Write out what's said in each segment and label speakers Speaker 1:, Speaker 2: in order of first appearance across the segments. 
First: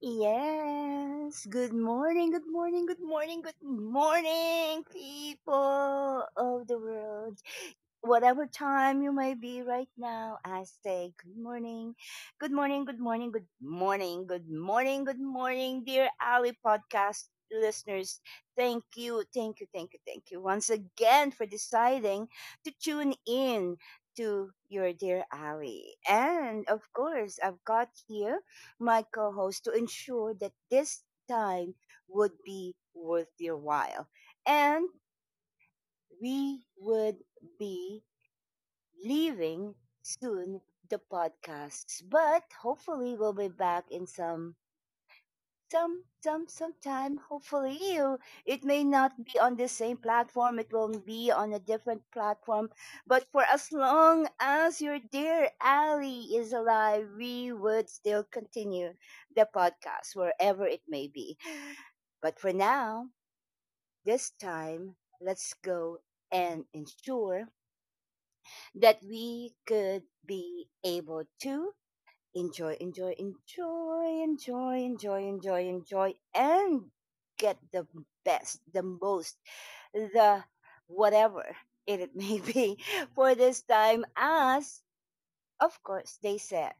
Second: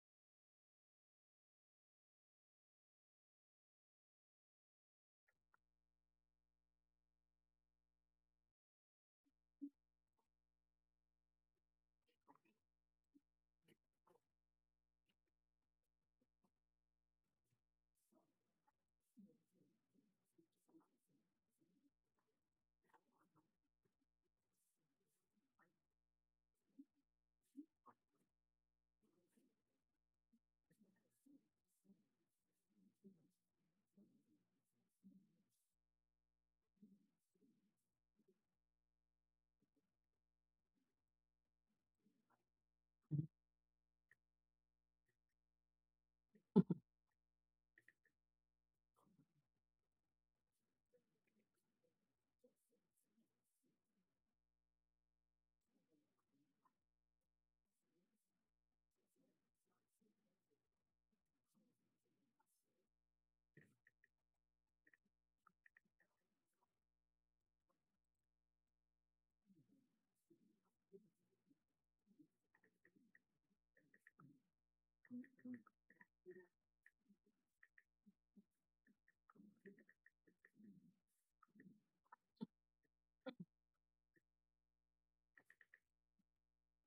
Speaker 1: Yes. Good morning, good morning, good morning, good morning, people of the world. Whatever time you may be right now, I say good morning, good morning, good morning, good morning, good morning, good morning, dear Ali podcast listeners. Thank you, thank you, thank you, thank you once again for deciding to tune in to your dear Ali. And of course, I've got here my co host to ensure that this time would be worth your while. And we would be leaving soon the podcast, but hopefully, we'll be back in sometime. Hopefully you it may not be on the same platform, it will be on a different platform, but for as long as your dear Ali is alive, we would still continue the podcast wherever it may be. But for now, this time, let's go and ensure that we could be able to enjoy, enjoy, enjoy, enjoy, enjoy, enjoy, enjoy, and get the best, the most, the whatever it may be for this time, as of course, they said,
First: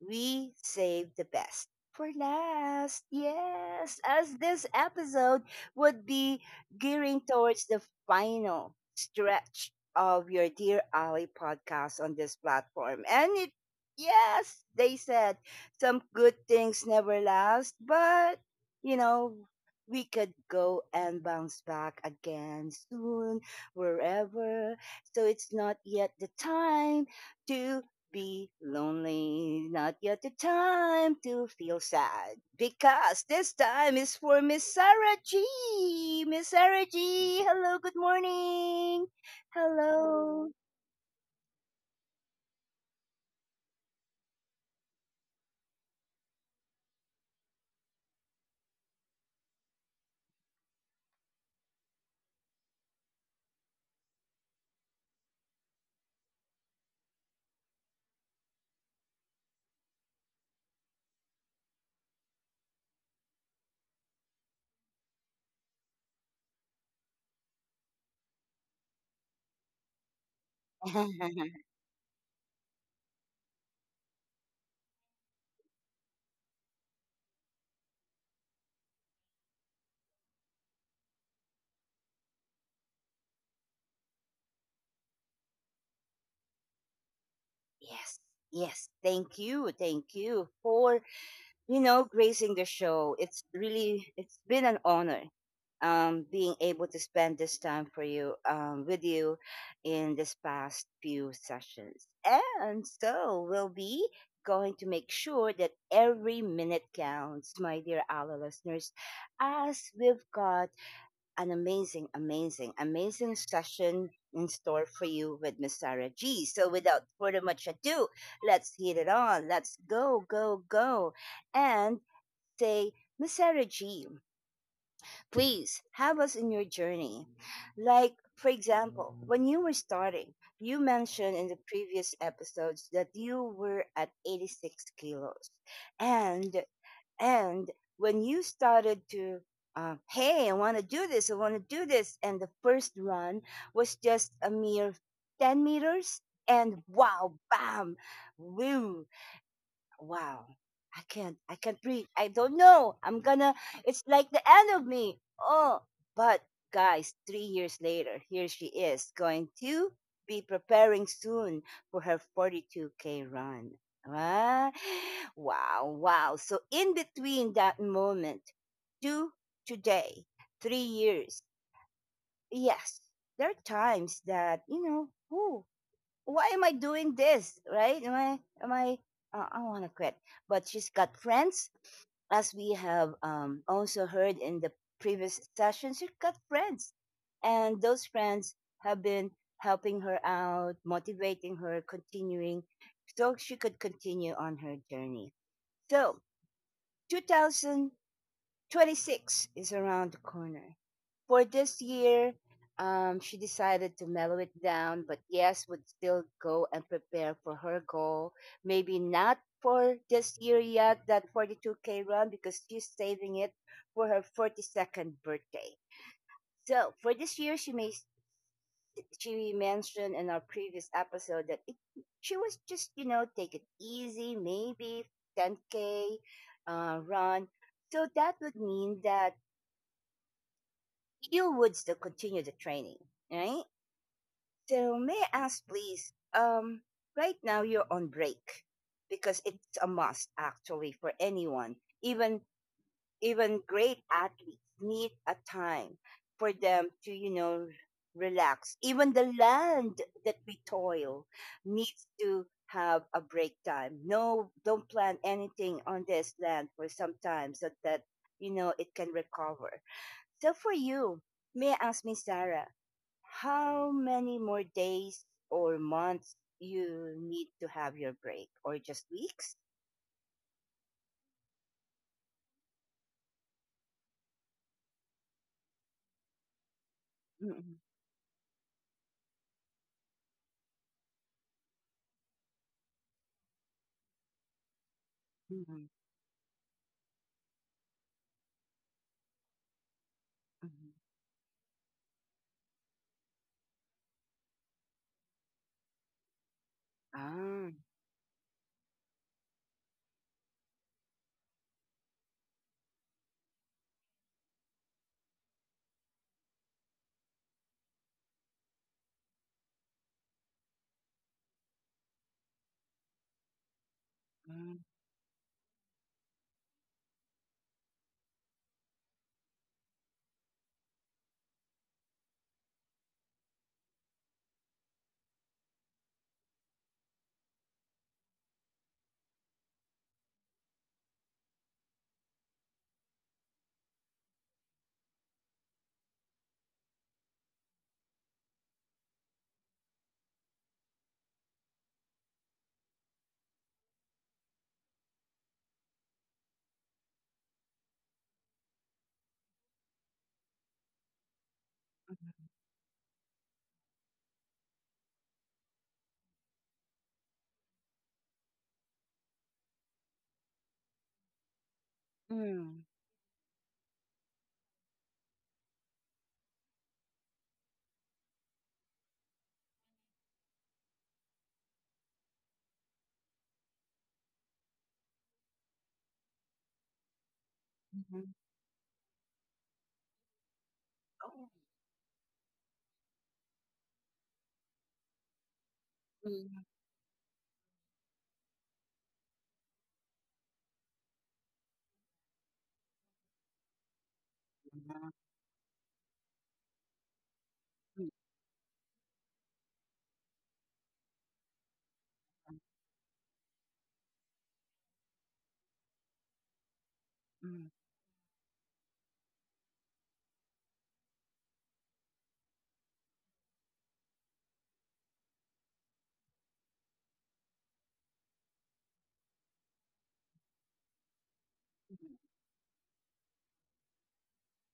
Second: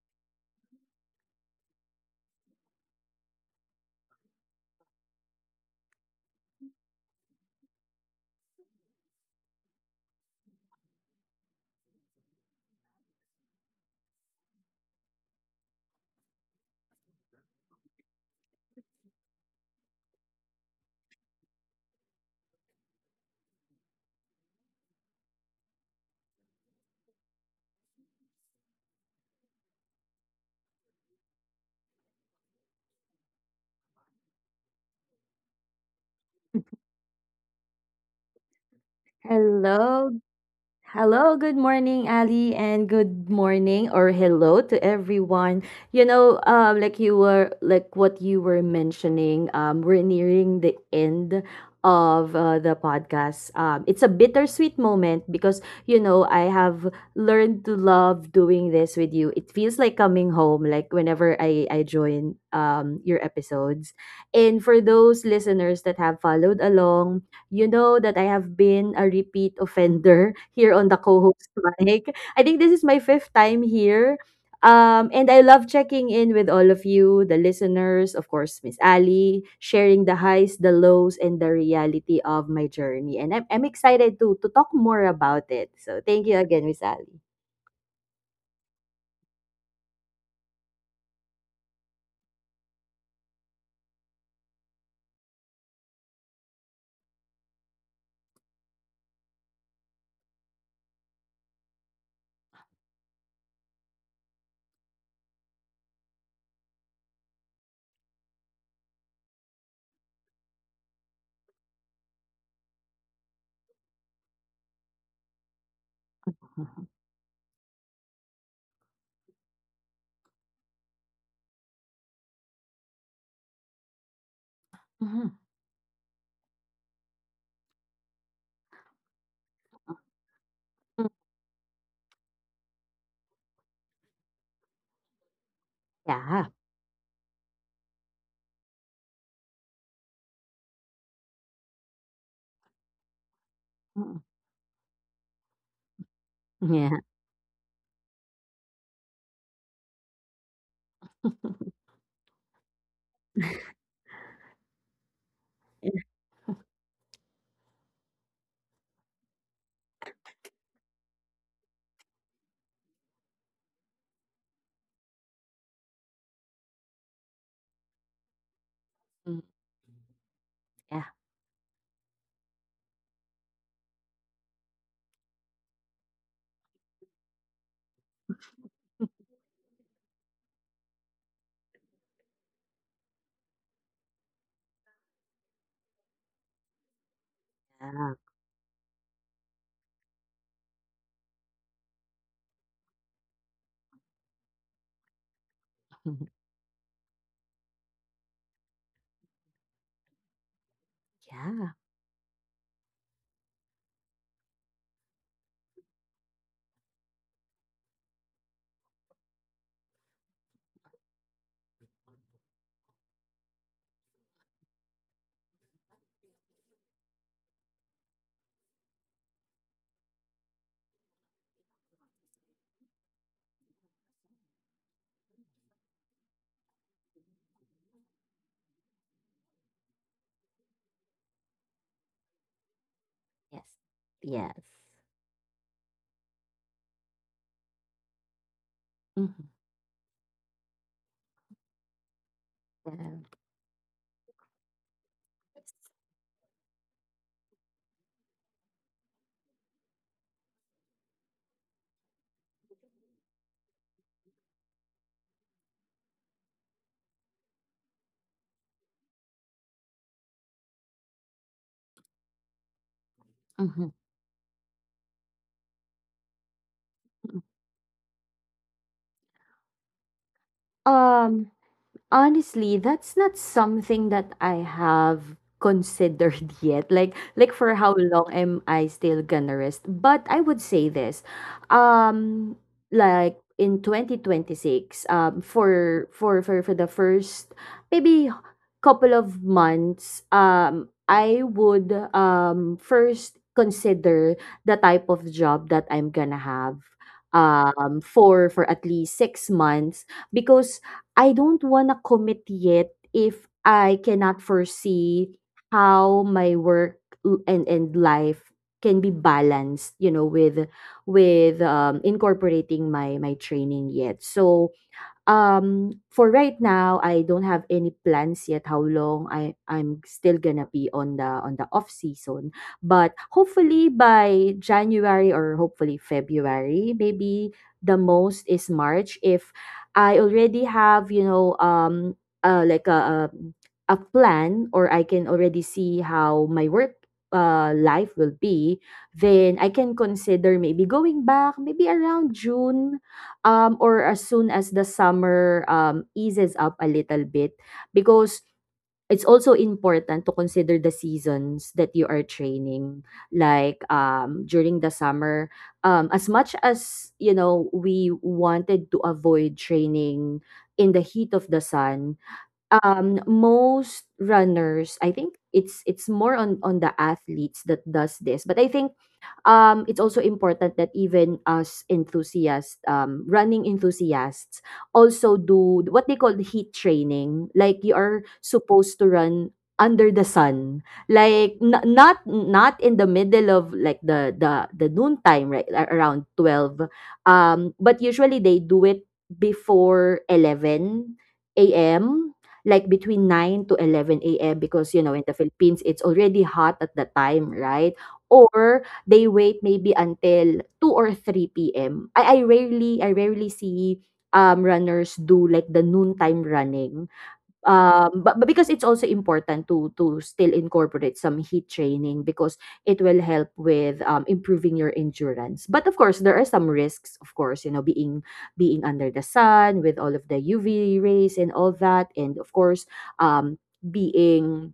Speaker 1: we save the best for last. Yes, as this episode would be gearing towards the final stretch of your Dear Ali podcast on this platform. And it, yes, they said, some good things never last, but, you know, we could go and bounce back again soon, wherever. So it's not yet the time to be lonely. Not yet the time to feel sad. Because this time is for Miss Sarah G. Miss Sarah G. Hello, good morning.
Speaker 2: Hello.
Speaker 1: Hello.
Speaker 2: Hello, good morning, Ali, and good morning or hello to everyone. You know, like what you were mentioning, we're nearing the end of the podcast. It's a bittersweet moment because I have learned to love doing this with you. It feels like coming home. Like whenever I join your episodes, and for those listeners that have followed along, you know that I have been a repeat offender here on the co-host mic. I think this is my fifth time here. And I love checking in with all of you, the listeners, of course, Miss Ali, sharing the highs, the lows, and the reality of my journey. And I'm excited to talk more about it. So thank you again, Miss Ali.
Speaker 1: Yes. Yes, thank you. Thank you for, gracing the show. It's really it's been an honor being able to spend this time for you with you in this past few sessions. And so we'll be going to make sure that every minute counts, my dear Allah listeners, as we've got an amazing, amazing, amazing session in store for you with Miss Sarah G. So
Speaker 2: Mhm.
Speaker 1: without further much ado, let's hit it on. Let's go, go, go. And say, Miss Sarah G,
Speaker 2: Mhm.
Speaker 1: please have us in your journey. Like, for example, when you were starting, you
Speaker 2: Mm.
Speaker 1: mentioned in the previous episodes that you were at 86 kilos.
Speaker 2: Yeah.
Speaker 1: And, and when you started to, hey, I want to do this, I want to do this, and the first run was
Speaker 2: Mm.
Speaker 1: just a mere 10 meters, and
Speaker 2: Yeah.
Speaker 1: wow, bam, woo, wow, I can't, I can't breathe, I don't know, I'm gonna, it's like the end of me. Oh,
Speaker 2: Mm.
Speaker 1: but guys, 3 years later, here she is going to be preparing soon for her 42K run. Ah, wow, wow. So in between that moment to today, three
Speaker 2: Yeah.
Speaker 1: years yes, there are times that whew, why am I doing this? Right? I want to quit. But she's got friends, as we have also heard in the previous sessions. She's got friends. And those
Speaker 2: Yeah.
Speaker 1: friends have been helping her out, motivating her, continuing so she could continue on her journey. So 2026 is around the corner. For
Speaker 2: Yeah.
Speaker 1: this year, she decided to mellow it down, but yes, would still go and prepare for her goal. Maybe not for this year yet, that 42K run, because she's saving it for her 42nd birthday. So for this year, she may, she mentioned in our previous episode that it, she was just take it easy, maybe 10K run. So that would mean that you would still continue the training, right?
Speaker 2: Yes. Yes.
Speaker 1: So may I ask, please? Right now you're on break because
Speaker 2: Mm-hmm.
Speaker 1: it's a must actually for anyone, even
Speaker 2: Yeah.
Speaker 1: even great athletes need a time for them to relax. Even the land that we toil needs to have a break time. No, don't plan anything on this land for some time so that it can recover. So for you, may I ask, Miss Sarah?
Speaker 2: Mhm.
Speaker 1: How many more days or months you need to have your break or just weeks?
Speaker 2: Um, Honestly, that's not something that I have considered yet. Like for
Speaker 1: Mm-mm,
Speaker 2: how long am I still gonna rest? But I would say this. Um like in 2026,
Speaker 1: mm-mm,
Speaker 2: for the first maybe couple of months,
Speaker 1: mm-mm.
Speaker 2: I would first consider the type of job that I'm gonna have
Speaker 1: Ah,
Speaker 2: for at least 6 months, because I don't want to commit yet if I cannot foresee how my work and life can be balanced, with incorporating my training yet. So
Speaker 1: mm,
Speaker 2: for right now, I don't have any plans yet how long I'm still gonna be on the off season. But hopefully by January, or hopefully February, maybe the most is March, if I already have, like a plan, or I can already see how my work life will be, then I can consider maybe going back maybe around June, or as soon as the summer eases up a little bit. Because it's also important to consider the seasons that you are
Speaker 1: mm,
Speaker 2: training, like during the summer, as much as we wanted to avoid training in the heat of the sun, most runners, I think it's more on the athletes that does this, but I think it's also important that even us enthusiasts, running enthusiasts, also do what they call heat training. Like you are
Speaker 1: mhm.
Speaker 2: supposed to run under the sun,
Speaker 1: Oh,
Speaker 2: like not in the middle of, like, the noon time, right? Around
Speaker 1: mm,
Speaker 2: 12, but usually they do it before 11 a.m, like between 9 to 11 a.m, because
Speaker 1: mm,
Speaker 2: in the Philippines it's already hot at the time, right?
Speaker 1: mm,
Speaker 2: Or they wait maybe until 2 or 3 p.m. I rarely see runners do like the noontime running.
Speaker 1: mm,
Speaker 2: But because it's also important to still incorporate some heat training, because it will help with improving your endurance. But of course there are some risks, of course, being under the sun with all of the UV rays and all
Speaker 1: mm.
Speaker 2: that, and of course um being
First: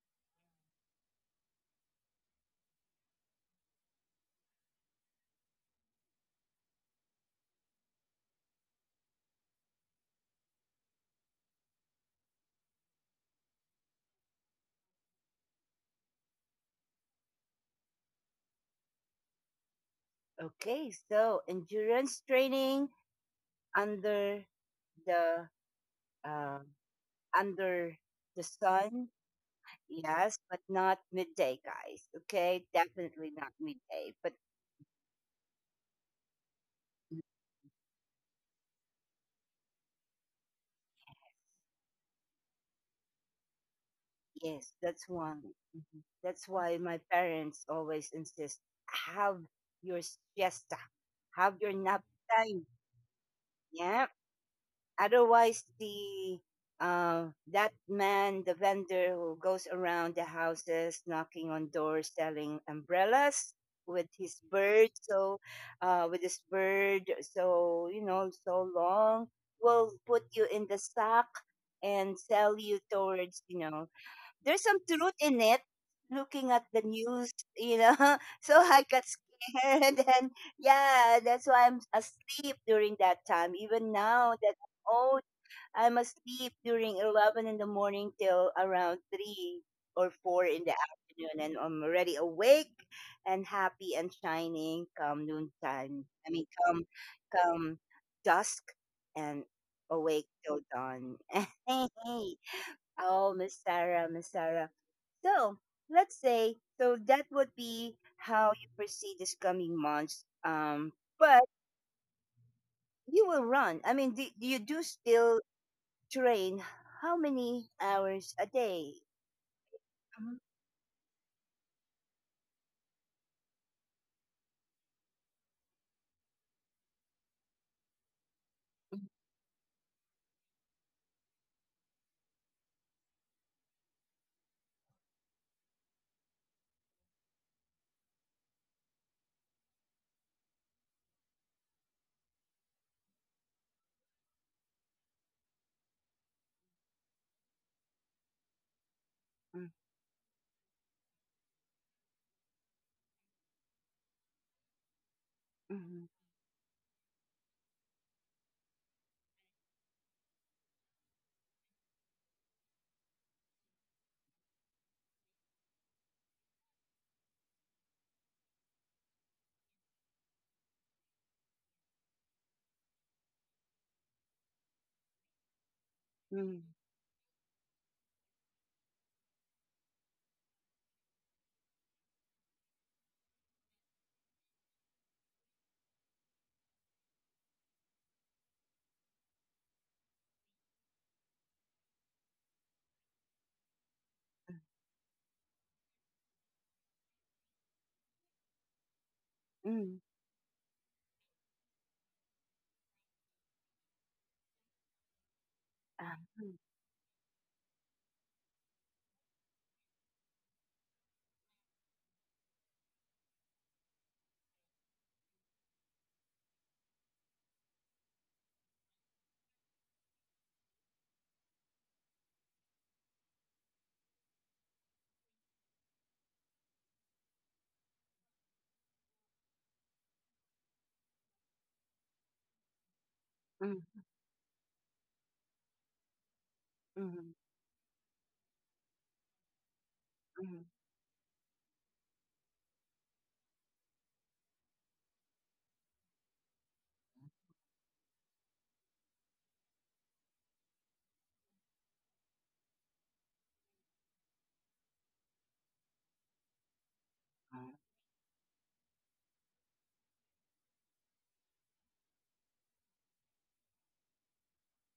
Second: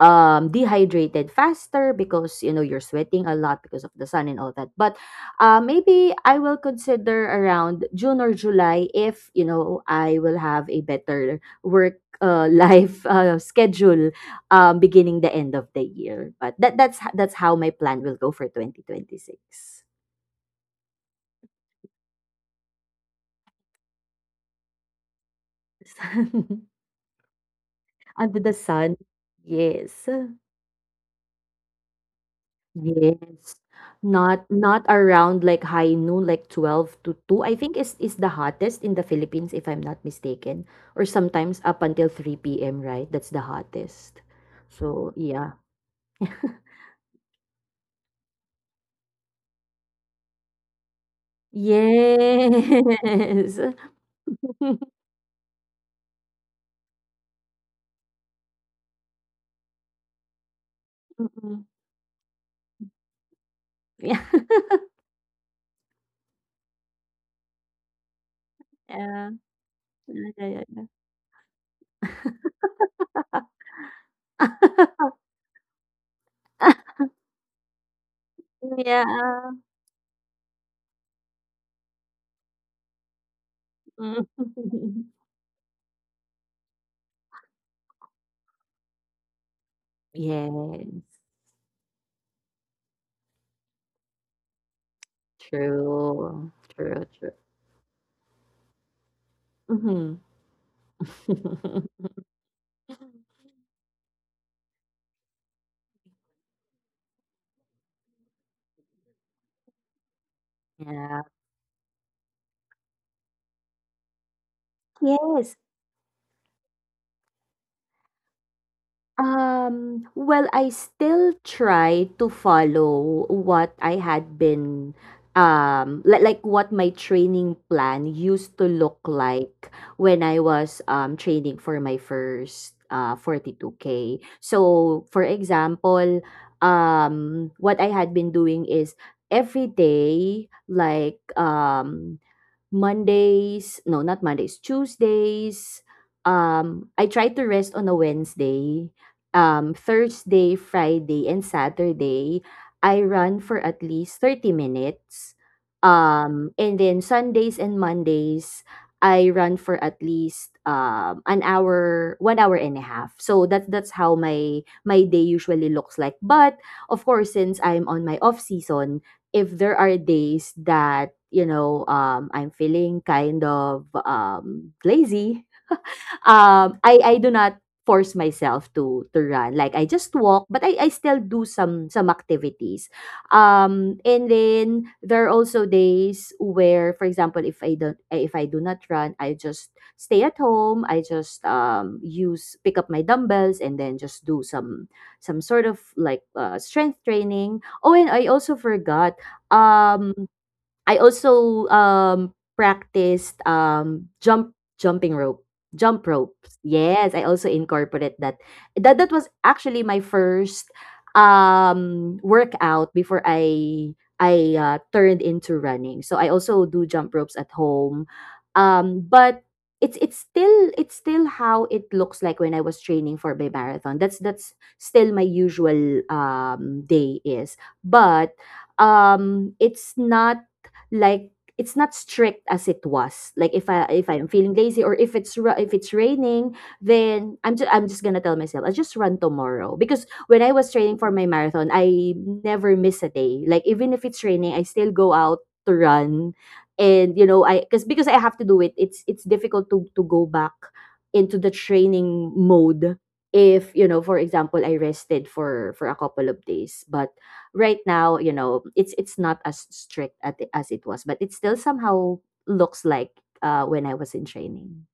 Speaker 2: dehydrated faster, because you're sweating a lot because of the sun and all that. But maybe I will consider around June or July, if I will have a better work life schedule beginning the end of the year. But that's how my plan will go for 2026.
Speaker 1: Okay, so endurance training under the uh, under
Speaker 2: Under
Speaker 1: the
Speaker 2: the sun,
Speaker 1: sun,
Speaker 2: yes.
Speaker 1: yes, but not midday, guys. Okay, definitely not
Speaker 2: Yes.
Speaker 1: midday, but
Speaker 2: Not around like high noon, like 12 to 2, I think, is the hottest in the Philippines, if I'm not mistaken. Or sometimes up until 3 p.m., right? That's the hottest.
Speaker 1: yes, that's
Speaker 2: So,
Speaker 1: one.
Speaker 2: yeah.
Speaker 1: Mhm. That's why my parents always insist have your siesta, have your nap time.
Speaker 2: Yes.
Speaker 1: Yeah. Otherwise, the that man, the vendor who goes around the houses knocking
Speaker 2: Mm-mm.
Speaker 1: on doors selling umbrellas with
Speaker 2: Yeah.
Speaker 1: his bird, so with his bird, so you know, so long will put
Speaker 2: Yeah.
Speaker 1: you
Speaker 2: Yeah. Yeah.
Speaker 1: in the
Speaker 2: Yeah.
Speaker 1: sack and sell you towards, there's some truth in it, looking at the news, you know so I got
Speaker 2: Yeah.
Speaker 1: scared, and then yeah, that's why I'm asleep during that time, even
Speaker 2: Mm.
Speaker 1: now that I'm old. I'm asleep during 11 in the morning till around 3 or 4 in the
Speaker 2: Yes.
Speaker 1: afternoon, and I'm already awake and happy and shining come noontime. I mean,
Speaker 2: True.
Speaker 1: come
Speaker 2: True. True.
Speaker 1: come dusk, and
Speaker 2: Mm-hmm.
Speaker 1: awake till dawn. Hey, hey. Oh, Miss Sarah, Miss Sarah, so let's say, so that would be how you proceed this coming months.
Speaker 2: Yeah.
Speaker 1: But you will run. I mean, do you do still
Speaker 2: Yes.
Speaker 1: train? How many hours a day? Mhm,
Speaker 2: Well, I still try to follow what I had been like what my training plan used to look like when I was training for my first 42k. So, for example, um what I had been doing is every day, like, Mondays, no, not Mondays, Tuesdays. I try to rest on a Wednesday. Thursday, Friday, and Saturday, I run for at least 30 minutes.
Speaker 1: mhm, mhm,
Speaker 2: And then Sundays and Mondays, I run for at least an hour, 1 hour and a half. So that's how my day usually looks like. But of course, since I'm on my off season, if there are days that I'm feeling kind of lazy,
Speaker 1: mhm,
Speaker 2: I do not force myself to run. Like I just walk, but I still do some activities. And then there are also days where, for example, if I do not run, I just stay at home. I just use pick up my dumbbells, and then just do some sort of, like, strength training. Oh, and I also forgot.
Speaker 1: mhm,
Speaker 2: Um, I also practiced jumping rope, jump
Speaker 1: ah, mhm,
Speaker 2: ropes. Yes, I also incorporate that. That was actually my first workout before I turned into running. So I also do jump ropes at home. But it's still how it looks like when I was training for my marathon. That's still my usual day is. But it's not, like, it's not strict as it was. Like
Speaker 1: mhm,
Speaker 2: if I'm feeling lazy, or if if it's raining,
Speaker 1: mhm,
Speaker 2: then I'm just gonna tell myself I'll just run tomorrow. Because when I
Speaker 1: mhm,
Speaker 2: was training for my marathon, I never miss a day, like even if it's raining I still go out to run. And you know I because I have to do it. It's difficult to go back into the training mode if, for example, I rested for a couple of days. But
Speaker 1: ah,
Speaker 2: right now, it's not as strict as it was, but it still somehow looks like when I was in training.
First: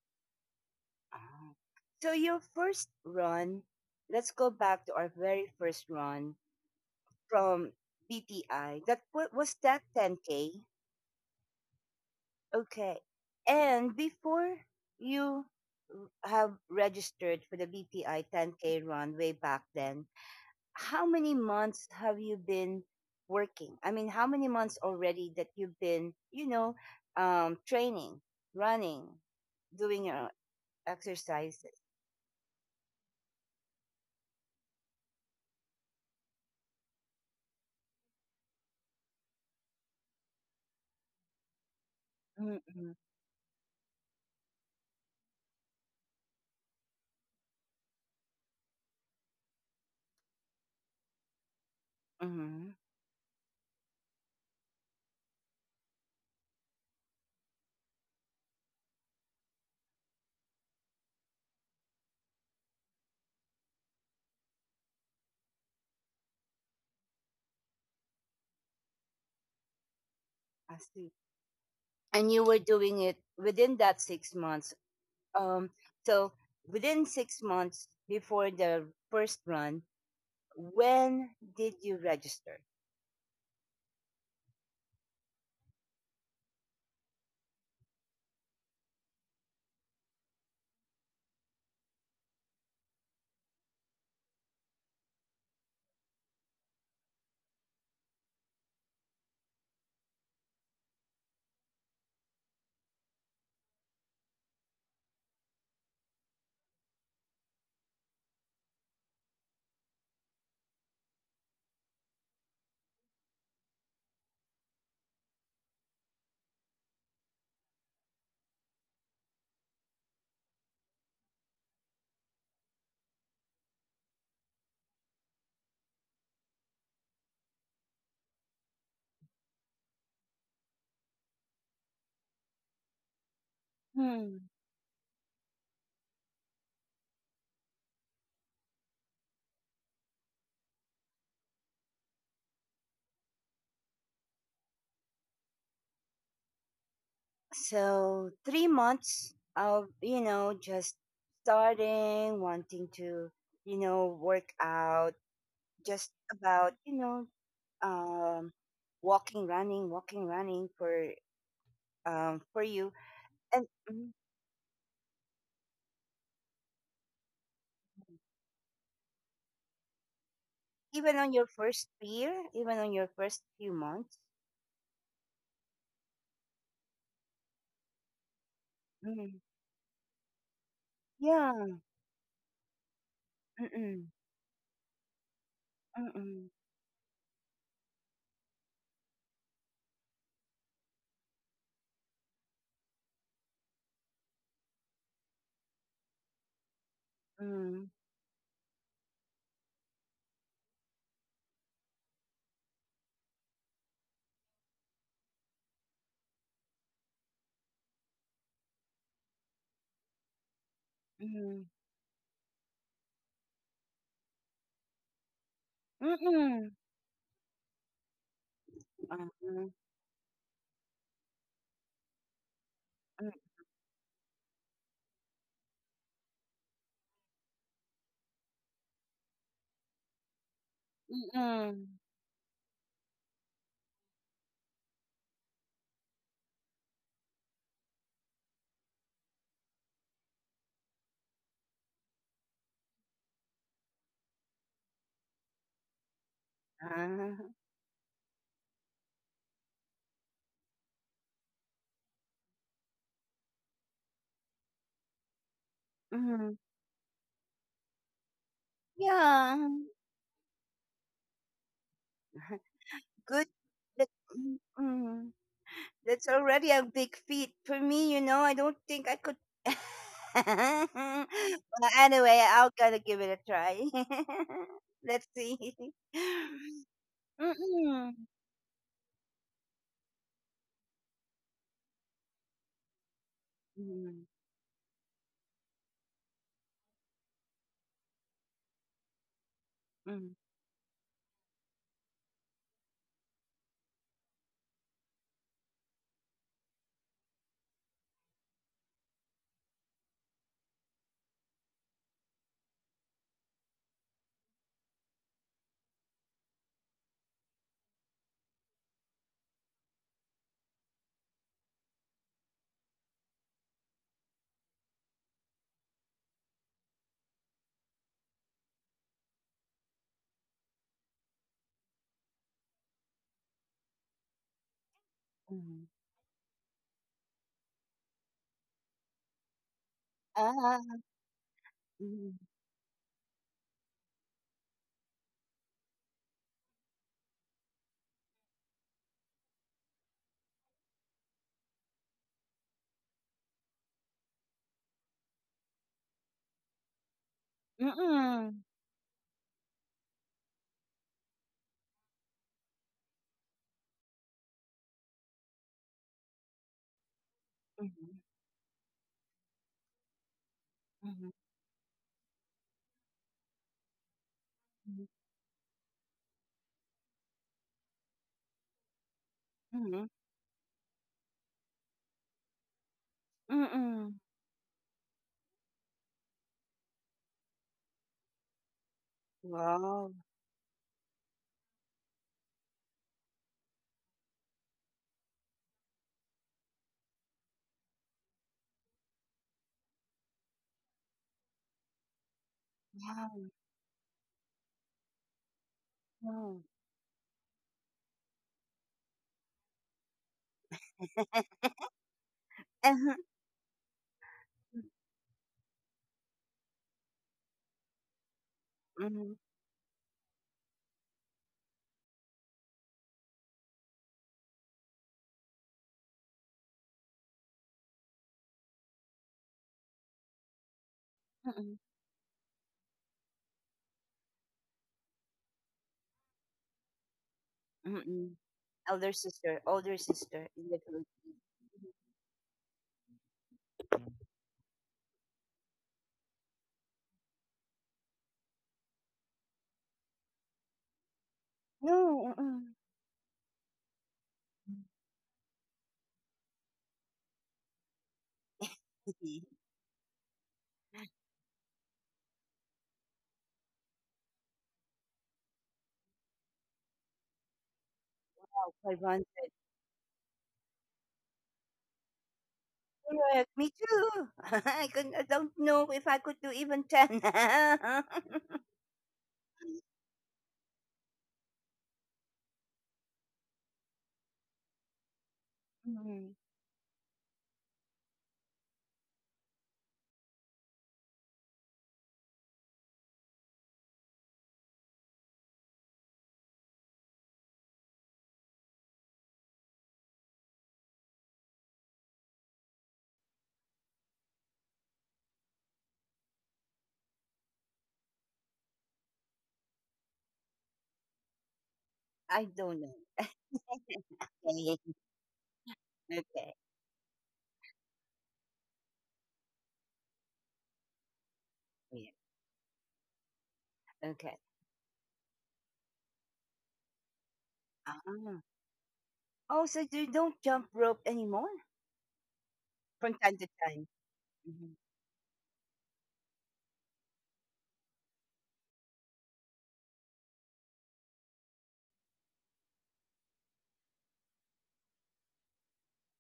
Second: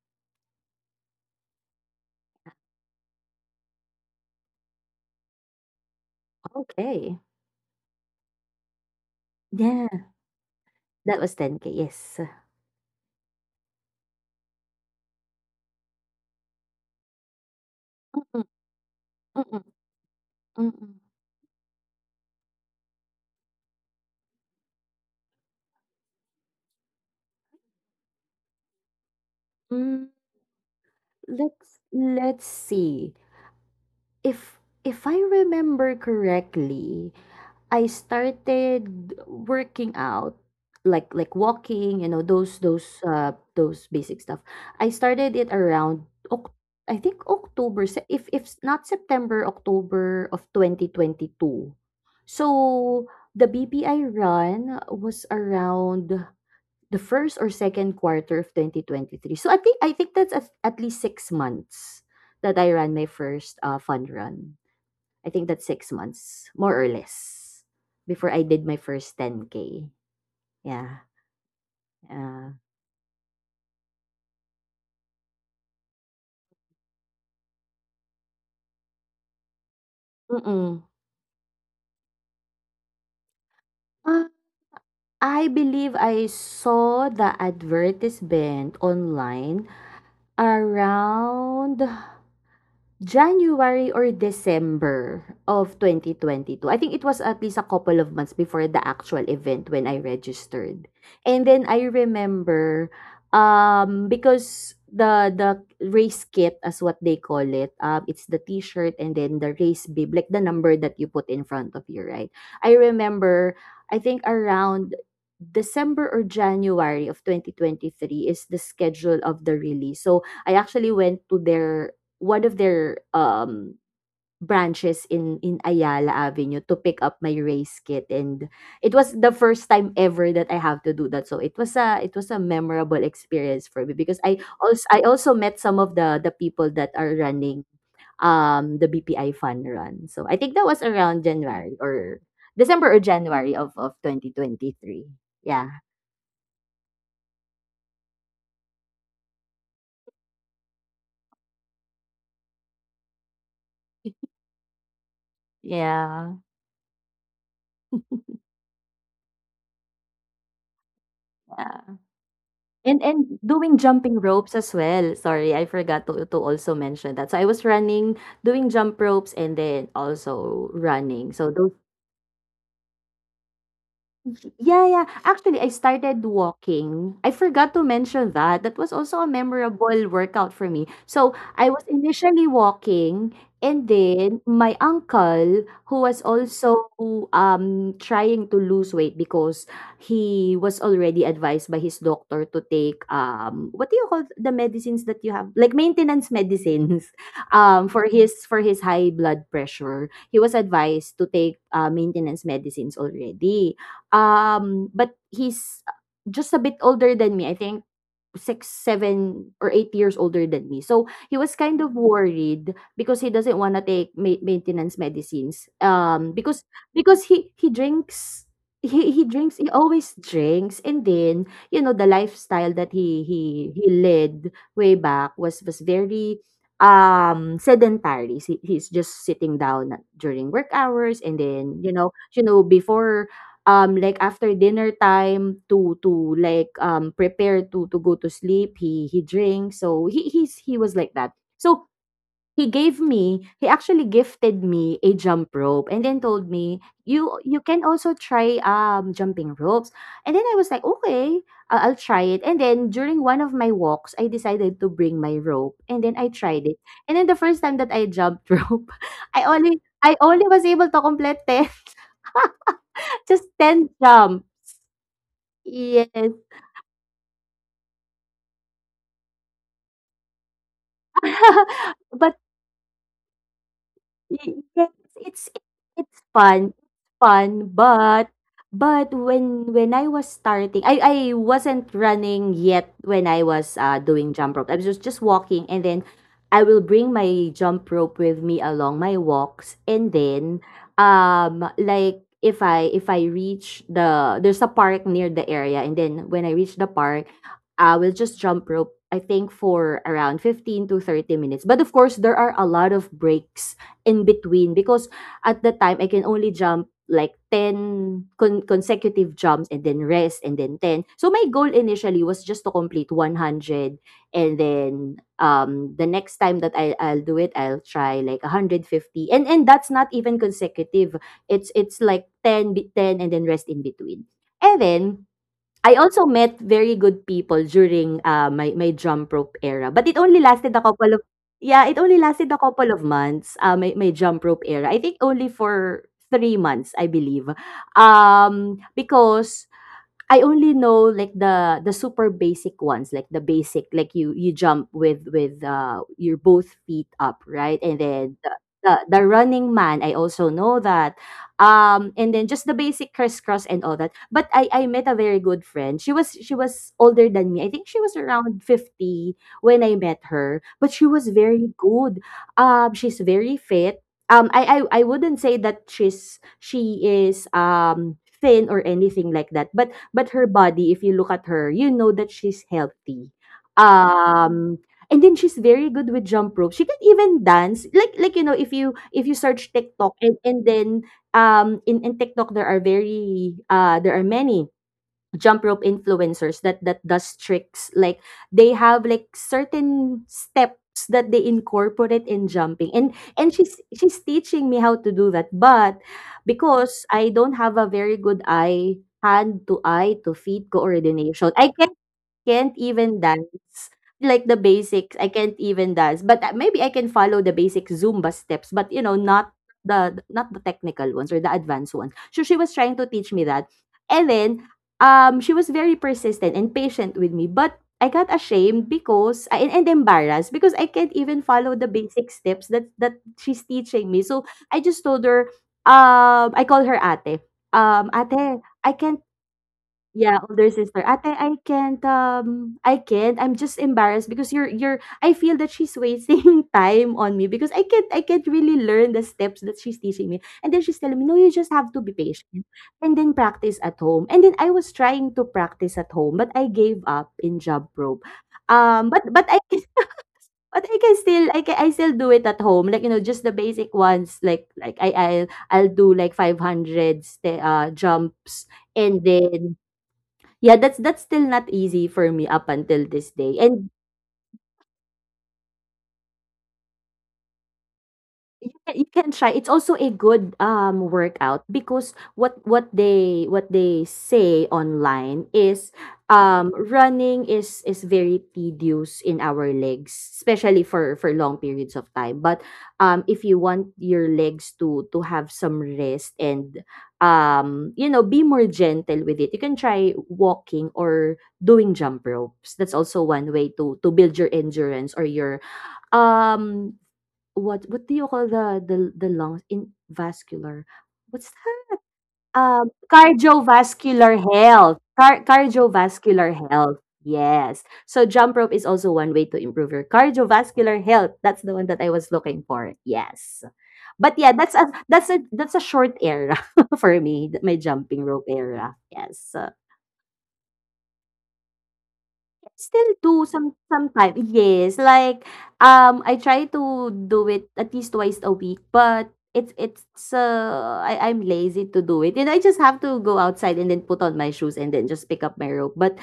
Speaker 1: ah. So your first run, let's go back to our very first run
Speaker 2: Okay.
Speaker 1: from BPI. That was that
Speaker 2: Yeah,
Speaker 1: 10K?
Speaker 2: that was 10k. Yes.
Speaker 1: Okay. And before you have registered for the BPI
Speaker 2: Mm-mm,
Speaker 1: 10K run way back
Speaker 2: mm-mm,
Speaker 1: then,
Speaker 2: mm-mm.
Speaker 1: how many months have you been working? I mean, how many months already that you've been, you know, training, running, doing
Speaker 2: Mm.
Speaker 1: your
Speaker 2: let's
Speaker 1: exercises?
Speaker 2: let's see, if I remember correctly, I started working out, like walking, those
Speaker 1: Mm-hmm.
Speaker 2: those uh those basic stuff. I started it around Oc- I think if not September, October of 2022. So
Speaker 1: Mm-hmm.
Speaker 2: the BPI run was around the first or second quarter of 2023. So I think that's at least 6 months that I ran my first fund run. I think that's 6 months, more or less, before I did my first 10k.
Speaker 1: I
Speaker 2: Yeah.
Speaker 1: see. And
Speaker 2: Uh,
Speaker 1: you were doing it within that 6 months. Um, so within 6 months before the first run,
Speaker 2: mm-mm.
Speaker 1: when did you register?
Speaker 2: Uh, I believe I saw the advertisement online around January or December of 2022. I think it was at least a couple of months before the actual event when I registered. And then I remember because the race kit, as what they call it, it's the t-shirt and then the race bib, like the number that you put in front of you, right? I remember, I think around December or January of 2023 is the schedule of the release. So I actually went to their one of their branches in Ayala Avenue to pick up my race kit, and it was the first time ever that I have to do that. So it was a memorable experience for me, because
Speaker 1: Hmm.
Speaker 2: I also met some of the people that are running the BPI fun run. So I think that was around January, or December, or January of 2023. Yeah.
Speaker 1: So 3 months of, just starting, wanting to, work out, just
Speaker 2: Yeah,
Speaker 1: about, um, walking, running
Speaker 2: yeah.
Speaker 1: for
Speaker 2: And
Speaker 1: you,
Speaker 2: and
Speaker 1: and
Speaker 2: doing jumping
Speaker 1: mm,
Speaker 2: ropes as well. Sorry, I forgot to also mention that. So I was running, doing jump ropes, and then also
Speaker 1: even
Speaker 2: running.
Speaker 1: on
Speaker 2: So
Speaker 1: your
Speaker 2: those.
Speaker 1: first year, even on your first few months,
Speaker 2: Yeah, yeah. Actually, I started walking. I forgot to mention that. That was also a
Speaker 1: mm,
Speaker 2: memorable workout for me. So I
Speaker 1: yeah,
Speaker 2: was initially walking, and
Speaker 1: mm-mm,
Speaker 2: then my uncle, who was
Speaker 1: mm-mm,
Speaker 2: also trying to lose weight, because he was already advised by his doctor to take what do you call the medicines that you have, like maintenance medicines,
Speaker 1: mm-mm,
Speaker 2: for his high blood pressure. He was advised to take maintenance medicines already. But he's just a bit older than me. I think 6, 7, or 8 years older than me. So he was
Speaker 1: mm-mm,
Speaker 2: kind of worried because he doesn't want to take maintenance medicines. Because
Speaker 1: mm-mm,
Speaker 2: because he drinks. He drinks. He
Speaker 1: uh-huh,
Speaker 2: always drinks. And then, you know, the lifestyle that he led way back was very sedentary. He's just sitting down during work hours, and then, you
Speaker 1: mm-mm,
Speaker 2: know you know before, like after dinner time, to like prepare to go to sleep, he drinks. So he was like that. So he actually gifted me a jump rope and then told me, you
Speaker 1: uh,
Speaker 2: you can also try jumping ropes. And then I was like, okay, I'll try it. And then during one of my walks I decided to bring my rope and then I
Speaker 1: mhm.
Speaker 2: tried it. And then the first time that I jumped rope, i
Speaker 1: Yeah,
Speaker 2: only i only was able to complete 10, just
Speaker 1: good.
Speaker 2: 10
Speaker 1: That,
Speaker 2: jumps.
Speaker 1: mm, mm,
Speaker 2: Yes.
Speaker 1: that's already a big feat for me. You know, I don't think I could. But
Speaker 2: But
Speaker 1: anyway, I'll gotta give it a try.
Speaker 2: Y yes,
Speaker 1: Let's
Speaker 2: it's
Speaker 1: see.
Speaker 2: it's fun,
Speaker 1: Mm-mm.
Speaker 2: but when I was starting, I wasn't running yet when I was
Speaker 1: Mm-mm.
Speaker 2: doing jump rope. I was just walking, and then I will bring my jump rope with me along my walks, and
Speaker 1: Mm,
Speaker 2: then like if I reach the there's a park near the area, and then when I reach the park, I will just jump rope. I think for around 15 to 30 minutes. But of course, there are a lot of breaks in between, because at the time I can only jump like 10 consecutive jumps, and then rest, and then 10. So my goal initially was just to complete 100, and then the next time that I'll do it, I'll try like 150. And that's not even consecutive. It's like 10, 10, and then rest in between. And then
Speaker 1: mm.
Speaker 2: I also met very good people during, my jump rope era, but it only lasted a
Speaker 1: Ah.
Speaker 2: couple of, yeah, it only
Speaker 1: Mm-mm.
Speaker 2: lasted a couple of months, my jump rope era. I think only for 3 months, I believe. Because I only know like the super basic ones, like the basic, like you jump with your both feet up, right? And then the
Speaker 1: Mm-mm.
Speaker 2: the, the running man, I also know that. And then just the basic crisscross and all that. But I met a very good friend. She was older than me. I think she was
Speaker 1: Mm-mm.
Speaker 2: around 50 when I met her. But she was
Speaker 1: Mm-mm.
Speaker 2: very good. She's very fit. I wouldn't say that she is thin or anything like that, but
Speaker 1: Mm,
Speaker 2: Her body, if you look at her, you know that she's healthy. Um, and then she's very good with jump rope. She can even dance. Like, you know, if you search TikTok,
Speaker 1: wow.
Speaker 2: and then in TikTok there are very there are many jump rope influencers that does tricks like they have like certain steps that they incorporate in jumping, and
Speaker 1: Wow.
Speaker 2: she's teaching me how to do that, but
Speaker 1: Wow.
Speaker 2: because I don't have a very good eye hand to eye to feet coordination, I can can't
Speaker 1: Uh-huh.
Speaker 2: even dance, like the basics, I can't even dance, but maybe I can follow the basic zumba steps, but you know,
Speaker 1: Mm-mm.
Speaker 2: not the technical ones or the advanced ones. So she was trying to teach me that. And then she was very persistent and patient with me, but I got ashamed because and embarrassed, because I can't even follow
Speaker 1: Mm-mm.
Speaker 2: the basic steps that she's teaching me, so I just told her, I call her ate.
Speaker 1: Mm-mm.
Speaker 2: Ate, I
Speaker 1: Elder
Speaker 2: can't.
Speaker 1: sister, older
Speaker 2: Yeah,
Speaker 1: sister
Speaker 2: older
Speaker 1: in the
Speaker 2: sister.
Speaker 1: Philippines.
Speaker 2: Ate, I can't, I can't. I'm just embarrassed because I feel that she's wasting time on me, because I can't really learn the steps that she's teaching me. And then she's telling me, no, you just have to be
Speaker 1: No,
Speaker 2: patient
Speaker 1: mm-mm.
Speaker 2: and then practice at home. And then I was trying to practice at home, but I gave up in job probe. But I can, but I can still, I still do it at home. Like, you know, just the basic ones, I'll do like 500 jumps,
Speaker 1: Wow,
Speaker 2: and
Speaker 1: 500.
Speaker 2: then, yeah, that's still not easy for me up until this
Speaker 1: Correct.
Speaker 2: day.
Speaker 1: Me
Speaker 2: And
Speaker 1: too. I could, I don't know if I could do even 10.
Speaker 2: you can try. It's also a good workout, because what they say online is,
Speaker 1: Mm,
Speaker 2: running is very tedious in our legs, especially for long periods of time. But if you want your legs to have some rest and you know, be more gentle with it, you can try walking or doing jump ropes. That's also one way to build your endurance or your um What do you call the lungs in vascular? What's that?
Speaker 1: I don't know.
Speaker 2: Cardiovascular
Speaker 1: Okay.
Speaker 2: health. Cardiovascular
Speaker 1: Okay.
Speaker 2: health. Yes. So jump rope is also one way to improve your cardiovascular health. That's the one that I
Speaker 1: Yeah.
Speaker 2: was looking for. Yes. But
Speaker 1: Okay.
Speaker 2: yeah, that's a short era for me, my jumping
Speaker 1: Ah.
Speaker 2: rope era. Yes.
Speaker 1: Oh, so you don't jump rope anymore
Speaker 2: Still
Speaker 1: from
Speaker 2: do
Speaker 1: time to time?
Speaker 2: sometime,
Speaker 1: Mhm.
Speaker 2: yes, like, I try to do it at least twice a week, but I'm lazy to do it, and I just have to go outside and then put on my shoes and then just pick up my rope, but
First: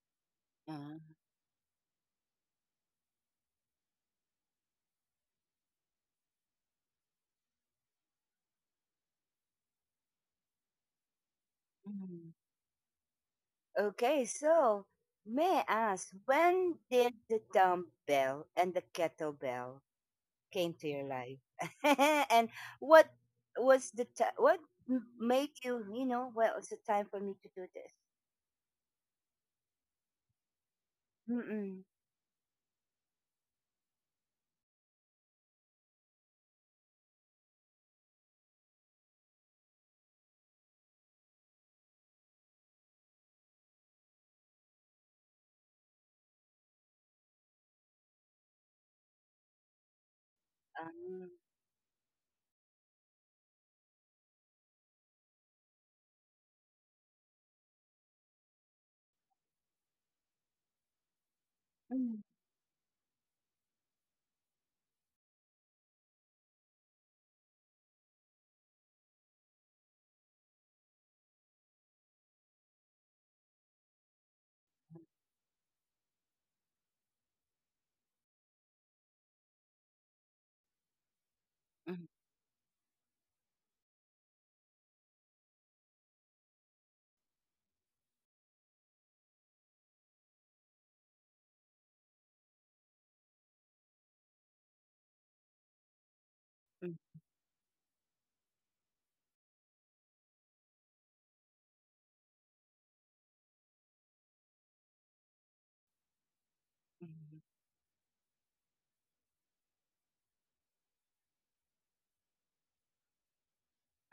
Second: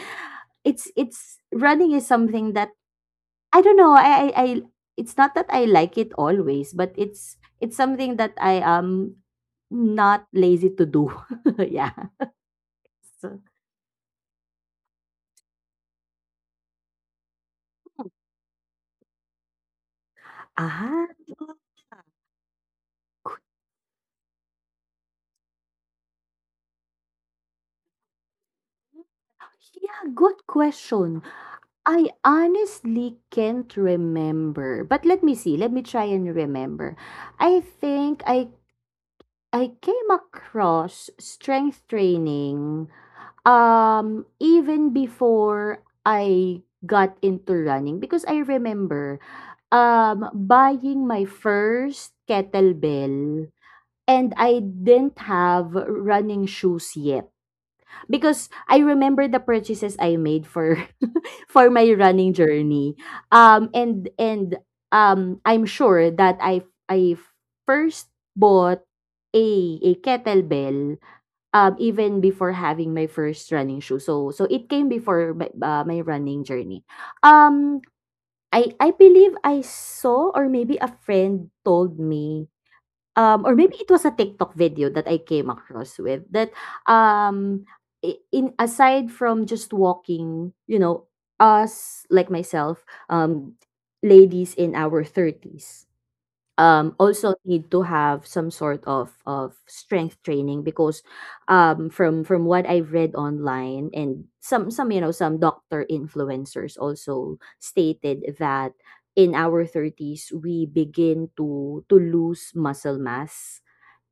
Speaker 1: Ah.
Speaker 2: it's running is something that I don't know, I it's not that I like it always, but it's something that I am not lazy to do. Yeah.
Speaker 1: Mhm.
Speaker 2: So
Speaker 1: Okay. So, may I ask, when did the dumbbell and the kettlebell came to your
Speaker 2: ah,
Speaker 1: life and what was the ti what made you, you know, well, it's the time for me to do this.
Speaker 2: yeah, good question.
Speaker 1: Mm-mm.
Speaker 2: I honestly can't remember, but let me see, let me try and remember. I think I came across strength training even before I got into running, because I remember buying my
Speaker 1: Um,
Speaker 2: first kettlebell, and I didn't have running shoes yet because I remember the purchases I made for for my
Speaker 1: mm,
Speaker 2: running journey. And I'm sure that I first bought a kettlebell even before having my first running shoe. So it came before my running journey. Um, I believe I saw, or maybe a friend told
Speaker 1: mm,
Speaker 2: me. Or maybe it was a TikTok video that I came across with, that, um, I in aside from just walking, you know, us, like myself, um, ladies in our thirties
Speaker 1: mm, mm,
Speaker 2: also need to have some sort of strength training, because from what I've read online, and some you know, some doctor influencers also stated that in our 30s we begin to lose muscle mass,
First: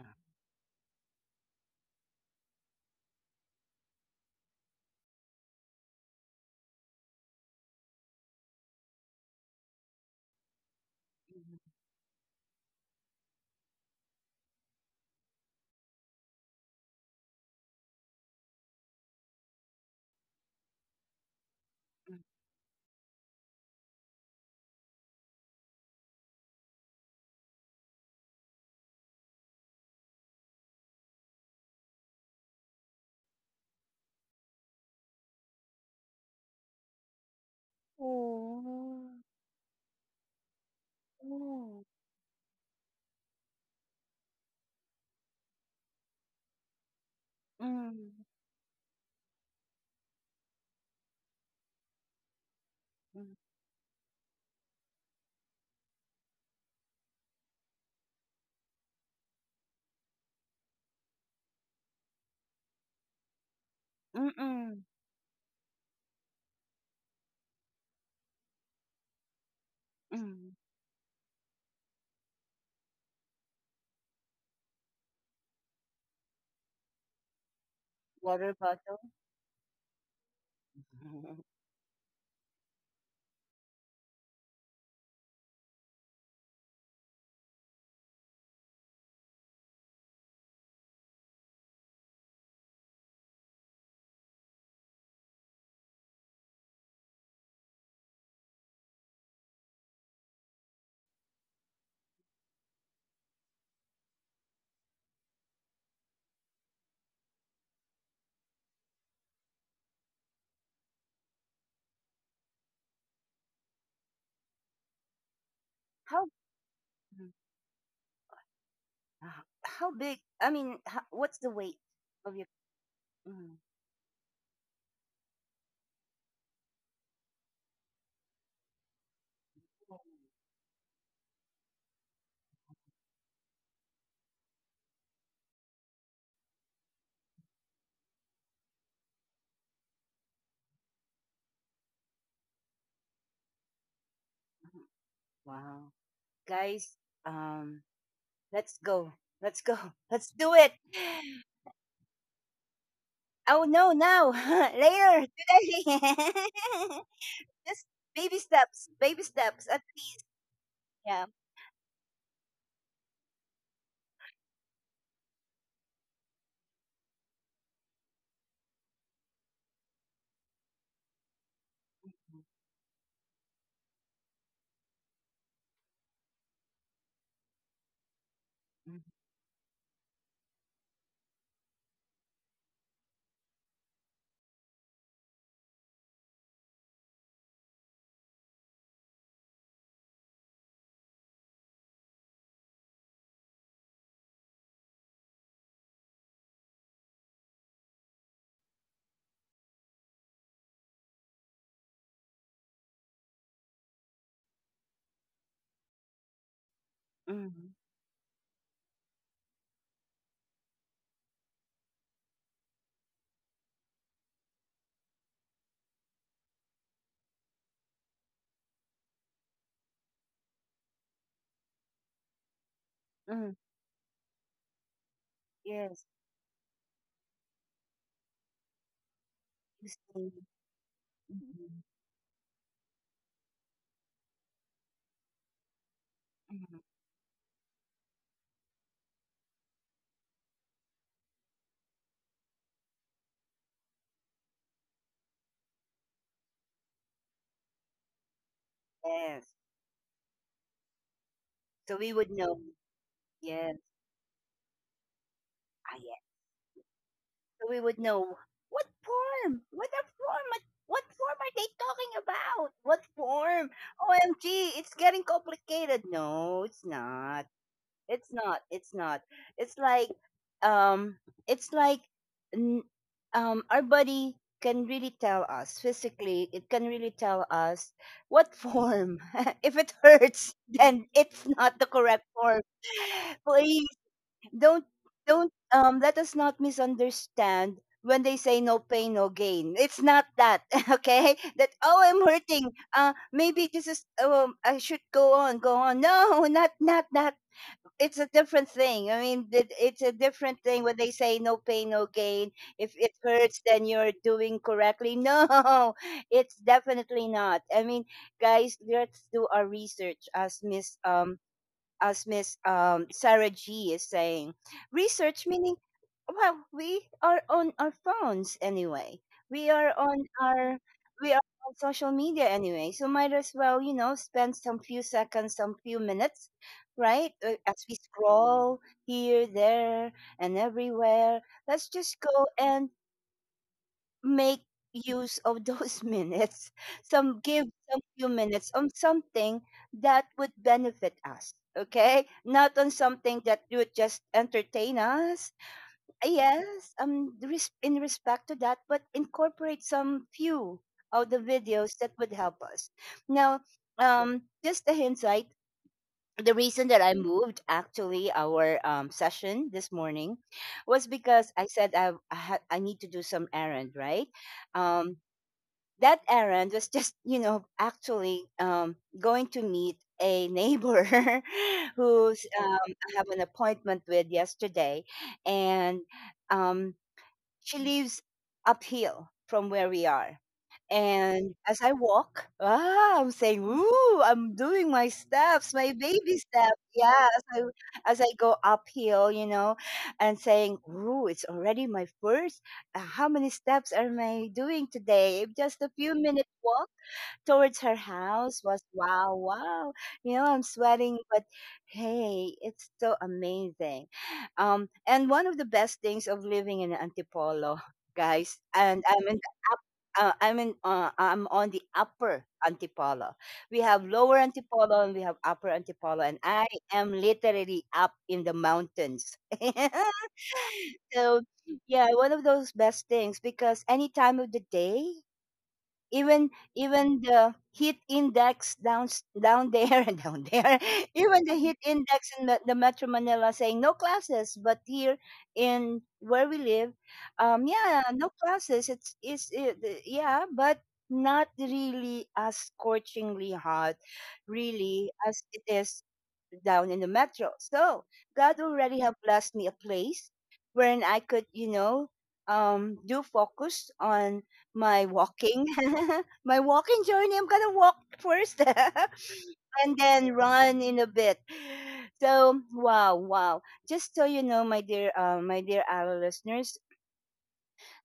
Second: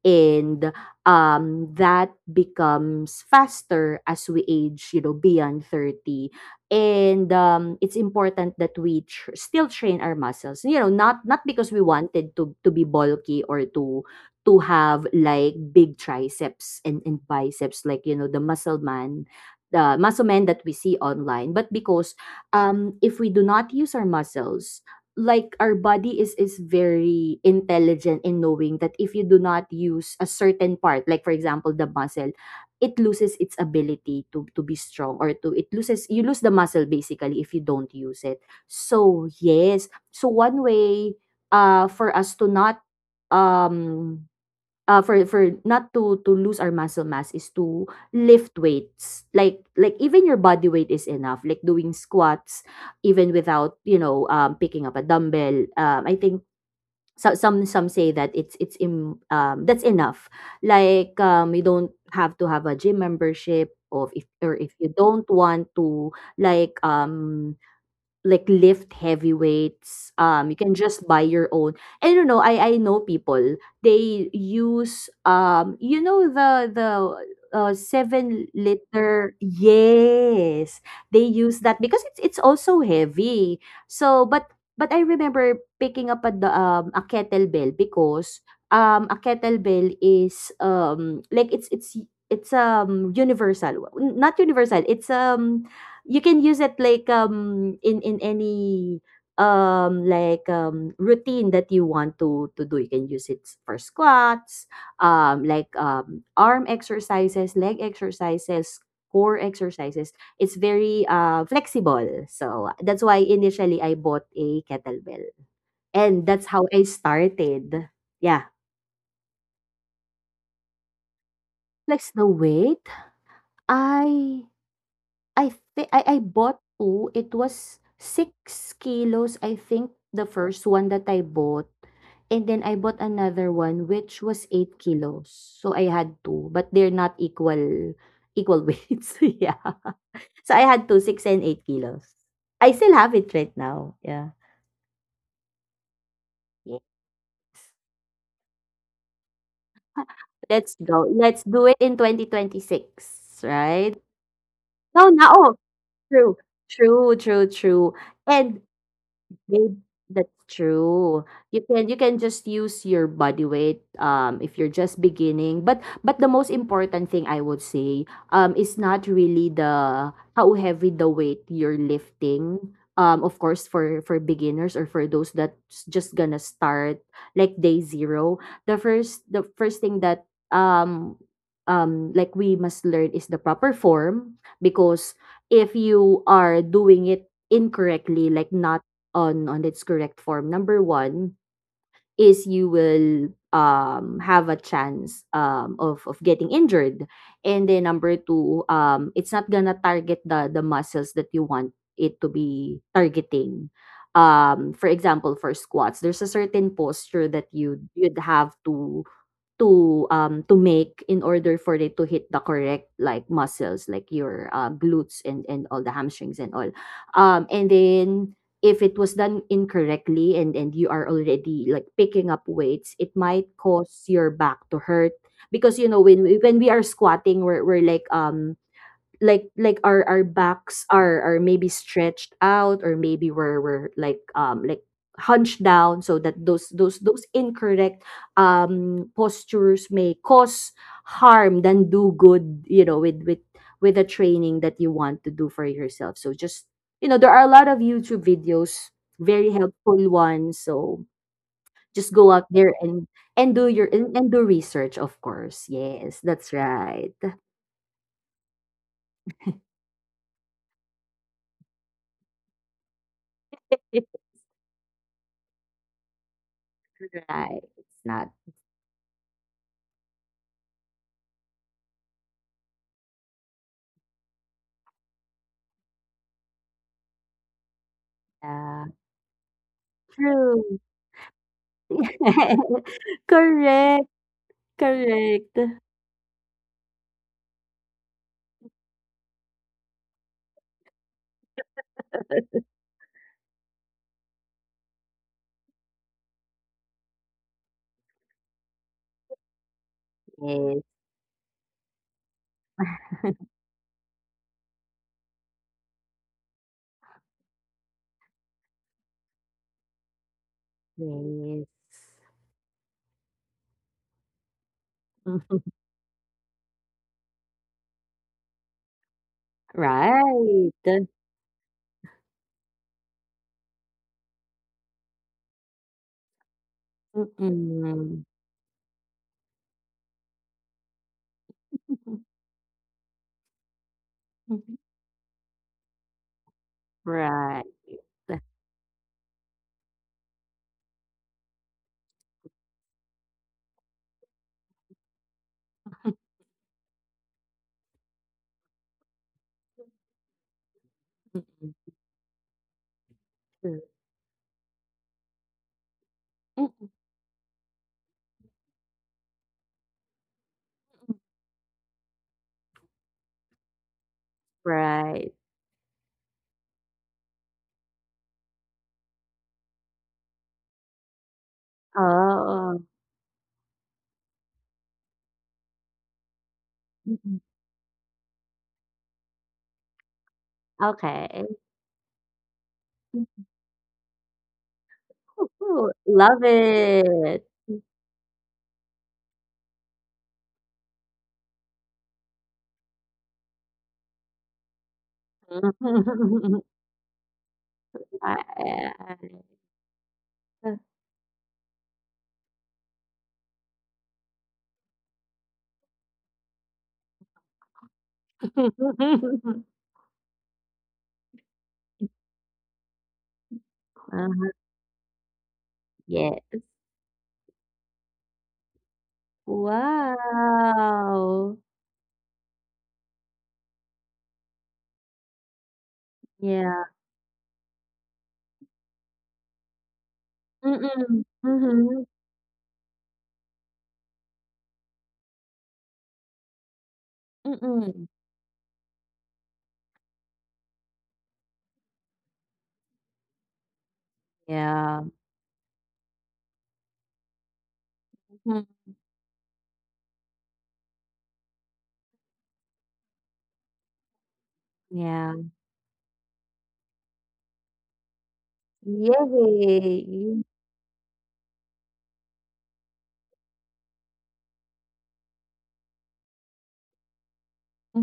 Speaker 1: uh,
Speaker 2: and that becomes faster as we age, you know, beyond 30. And it's important that we still train our muscles, you know, not
Speaker 1: mm,
Speaker 2: because we wanted to be bulky or to have like big triceps and biceps, like, you know, the muscle men that we see online, but because
Speaker 1: mm.
Speaker 2: if we do not use our muscles, like our body is very intelligent in knowing that if you do not use a certain part, like for example the muscle, it loses its ability to be strong, or to it loses you lose the muscle, basically, if you don't use it.
Speaker 1: Oh,
Speaker 2: So yes, so one way
Speaker 1: oh,
Speaker 2: for us to not um for not to lose our muscle mass is to
Speaker 1: mm,
Speaker 2: lift weights, even your body weight is enough, like doing squats
Speaker 1: mm,
Speaker 2: even
Speaker 1: mm,
Speaker 2: without, you know, picking up a dumbbell. I think, so, some say that that's enough, like, you don't have to have a gym membership, or if
Speaker 1: mm.
Speaker 2: you don't want to, like, lift heavy weights. You
Speaker 1: Mm.
Speaker 2: can just buy your own. And you know, I know people, they use you know, the seven
Speaker 1: Water bottle.
Speaker 2: liter. Yes, they use that because it's also heavy. So, but I remember picking up a kettlebell, because a kettlebell is like it's universal. Well, not universal, it's you can use it like in any like routine that you want to do. You can use it for squats, like arm exercises, leg exercises, core exercises. It's very flexible. So that's why initially I bought a kettlebell.
Speaker 1: How,
Speaker 2: And that's how I
Speaker 1: mm,
Speaker 2: started. Yeah.
Speaker 1: how big? I mean, how, what's the weight
Speaker 2: Flex the
Speaker 1: of your
Speaker 2: weight.
Speaker 1: mm.
Speaker 2: I I think I bought 2. It was 6 kilos, I think, the first one that I bought. And then I bought another one which was 8 kilos. So I had 2, but they're not equal weights. Yeah. So I had 2, 6 and 8 kilos. I still have it right now. Yeah.
Speaker 1: Wow,
Speaker 2: Wo
Speaker 1: guys, um, let's go. Let's go. Let's do it.
Speaker 2: Let's go. Let's do it in 2026,
Speaker 1: Oh no,
Speaker 2: right?
Speaker 1: now.
Speaker 2: No,
Speaker 1: Later.
Speaker 2: no. Oh,
Speaker 1: Today.
Speaker 2: true. True, true,
Speaker 1: Just
Speaker 2: true.
Speaker 1: baby
Speaker 2: And
Speaker 1: steps. Baby steps.
Speaker 2: maybe
Speaker 1: At least.
Speaker 2: that's true.
Speaker 1: Yeah.
Speaker 2: You can just use your body weight if you're just beginning. But the most important thing I would say, is not really the how heavy the weight you're lifting. Of course, for beginners or for those that's just gonna start like day zero. The
Speaker 1: Mhm.
Speaker 2: first the first thing that like we must learn is the proper form, because if you are doing it incorrectly, like not on its correct form. Number one is you will have a chance of getting injured. And then number two, it's not gonna target the muscles that you want it to be targeting. For example, for squats, there's a certain posture that
Speaker 1: Mhm.
Speaker 2: you'd have to to make in order for it to hit the correct, like, muscles, like your glutes and all the hamstrings and all, and then if it was done incorrectly and you are already, like, picking up weights, it might
Speaker 1: Mhm.
Speaker 2: cause your back to hurt. Because, you know,
Speaker 1: Yes.
Speaker 2: when we are squatting, we're like, like
Speaker 1: You
Speaker 2: our
Speaker 1: see.
Speaker 2: backs are maybe
Speaker 1: Mhm.
Speaker 2: stretched out, or maybe we're like, like hunched down, so that those
Speaker 1: Mhm.
Speaker 2: those those incorrect postures may cause harm than do good, you know, with with the training that you want to do for yourself. So just, you know, there are a lot of YouTube videos,
Speaker 1: Yes.
Speaker 2: very helpful ones. So
Speaker 1: So we
Speaker 2: just
Speaker 1: would
Speaker 2: go out
Speaker 1: know.
Speaker 2: there and do
Speaker 1: Yes.
Speaker 2: your and do research, of course.
Speaker 1: Ah,
Speaker 2: Yes,
Speaker 1: yes.
Speaker 2: that's right.
Speaker 1: So we would know what form? What a form? What form are they talking about? What form? OMG, it's getting complicated. No, it's not.
Speaker 2: Right, it's not.
Speaker 1: It's not. It's not. It's like um, it's like n- um, our body can really tell us physically, it can really tell us what
Speaker 2: Yeah,
Speaker 1: form. If it hurts,
Speaker 2: true.
Speaker 1: then it's not the correct form. Please
Speaker 2: Correct,
Speaker 1: don't, don't
Speaker 2: correct.
Speaker 1: um let us not misunderstand when they say no pain, no gain. It's not that. Okay, that, oh, I'm hurting, uh, maybe this is um, I should go on, go on, no, not that. It's a different thing. I mean, It's a different thing
Speaker 2: Yes,
Speaker 1: when they say no pain, no gain. If it hurts, then you're doing correctly. No, it's definitely not. I mean, guys, let's do our research, as Miss
Speaker 2: yes.
Speaker 1: Sarah G is saying, research
Speaker 2: Mhm.
Speaker 1: meaning, well, we are on our phones anyway. We are on
Speaker 2: Right.
Speaker 1: our we are social media anyway, so might as well, spend some few seconds, some few minutes, right? As we
Speaker 2: Mm-mm.
Speaker 1: scroll here, there, and everywhere, let's just go and make use of those minutes, some
Speaker 2: Right.
Speaker 1: give some few minutes on something that would benefit us. Okay, not on something that would just entertain us. Yes, in respect to that, but incorporate some few of the videos
Speaker 2: Mm-mm.
Speaker 1: that would help us now.
Speaker 2: True.
Speaker 1: Just a hindsight, the reason
Speaker 2: Mm-mm.
Speaker 1: that I moved actually our session this morning was because I said I, had, I need to do some errand, right? um
Speaker 2: Right.
Speaker 1: that errand was just actually going to meet a neighbor who's
Speaker 2: Oh.
Speaker 1: I have an appointment with yesterday. And um,
Speaker 2: Mm-mm.
Speaker 1: she lives uphill from where we are.
Speaker 2: Okay.
Speaker 1: And as I walk, I'm saying, "Ooh, I'm doing my steps, my
Speaker 2: Ooh,
Speaker 1: baby
Speaker 2: love
Speaker 1: steps." Yeah, as
Speaker 2: it.
Speaker 1: I as I go uphill, and saying, "Ooh, it's already my first. How many steps am I doing today? Just a few minutes
Speaker 2: Mhm.
Speaker 1: walk" towards her house was
Speaker 2: Right.
Speaker 1: wow, wow. I'm sweating, but hey, it's so amazing. And one of the best things of living in Antipolo, guys, and I'm on the upper Antipolo. We have lower
Speaker 2: Uh-huh.
Speaker 1: Antipolo and we have upper Antipolo, and
Speaker 2: Yes.
Speaker 1: I am literally up in the mountains. So
Speaker 2: Wow.
Speaker 1: yeah, one of those best things because any time of the day, even
Speaker 2: Yeah.
Speaker 1: even the heat index down there and down there,
Speaker 2: Mm,
Speaker 1: even the heat
Speaker 2: mhm,
Speaker 1: index in the metro Manila saying no classes, but here in where we live, yeah,
Speaker 2: mm.
Speaker 1: no classes. It's yeah, but not really as scorchingly hot
Speaker 2: Yeah,
Speaker 1: really as it is down in the metro. So God
Speaker 2: mhm,
Speaker 1: already have blessed me a place wherein I could do focus on my
Speaker 2: yeah.
Speaker 1: walking my walking journey. I'm gonna walk first and then
Speaker 2: Yay!
Speaker 1: run in a bit. So wow, wow. Just so you know, my dear, our listeners,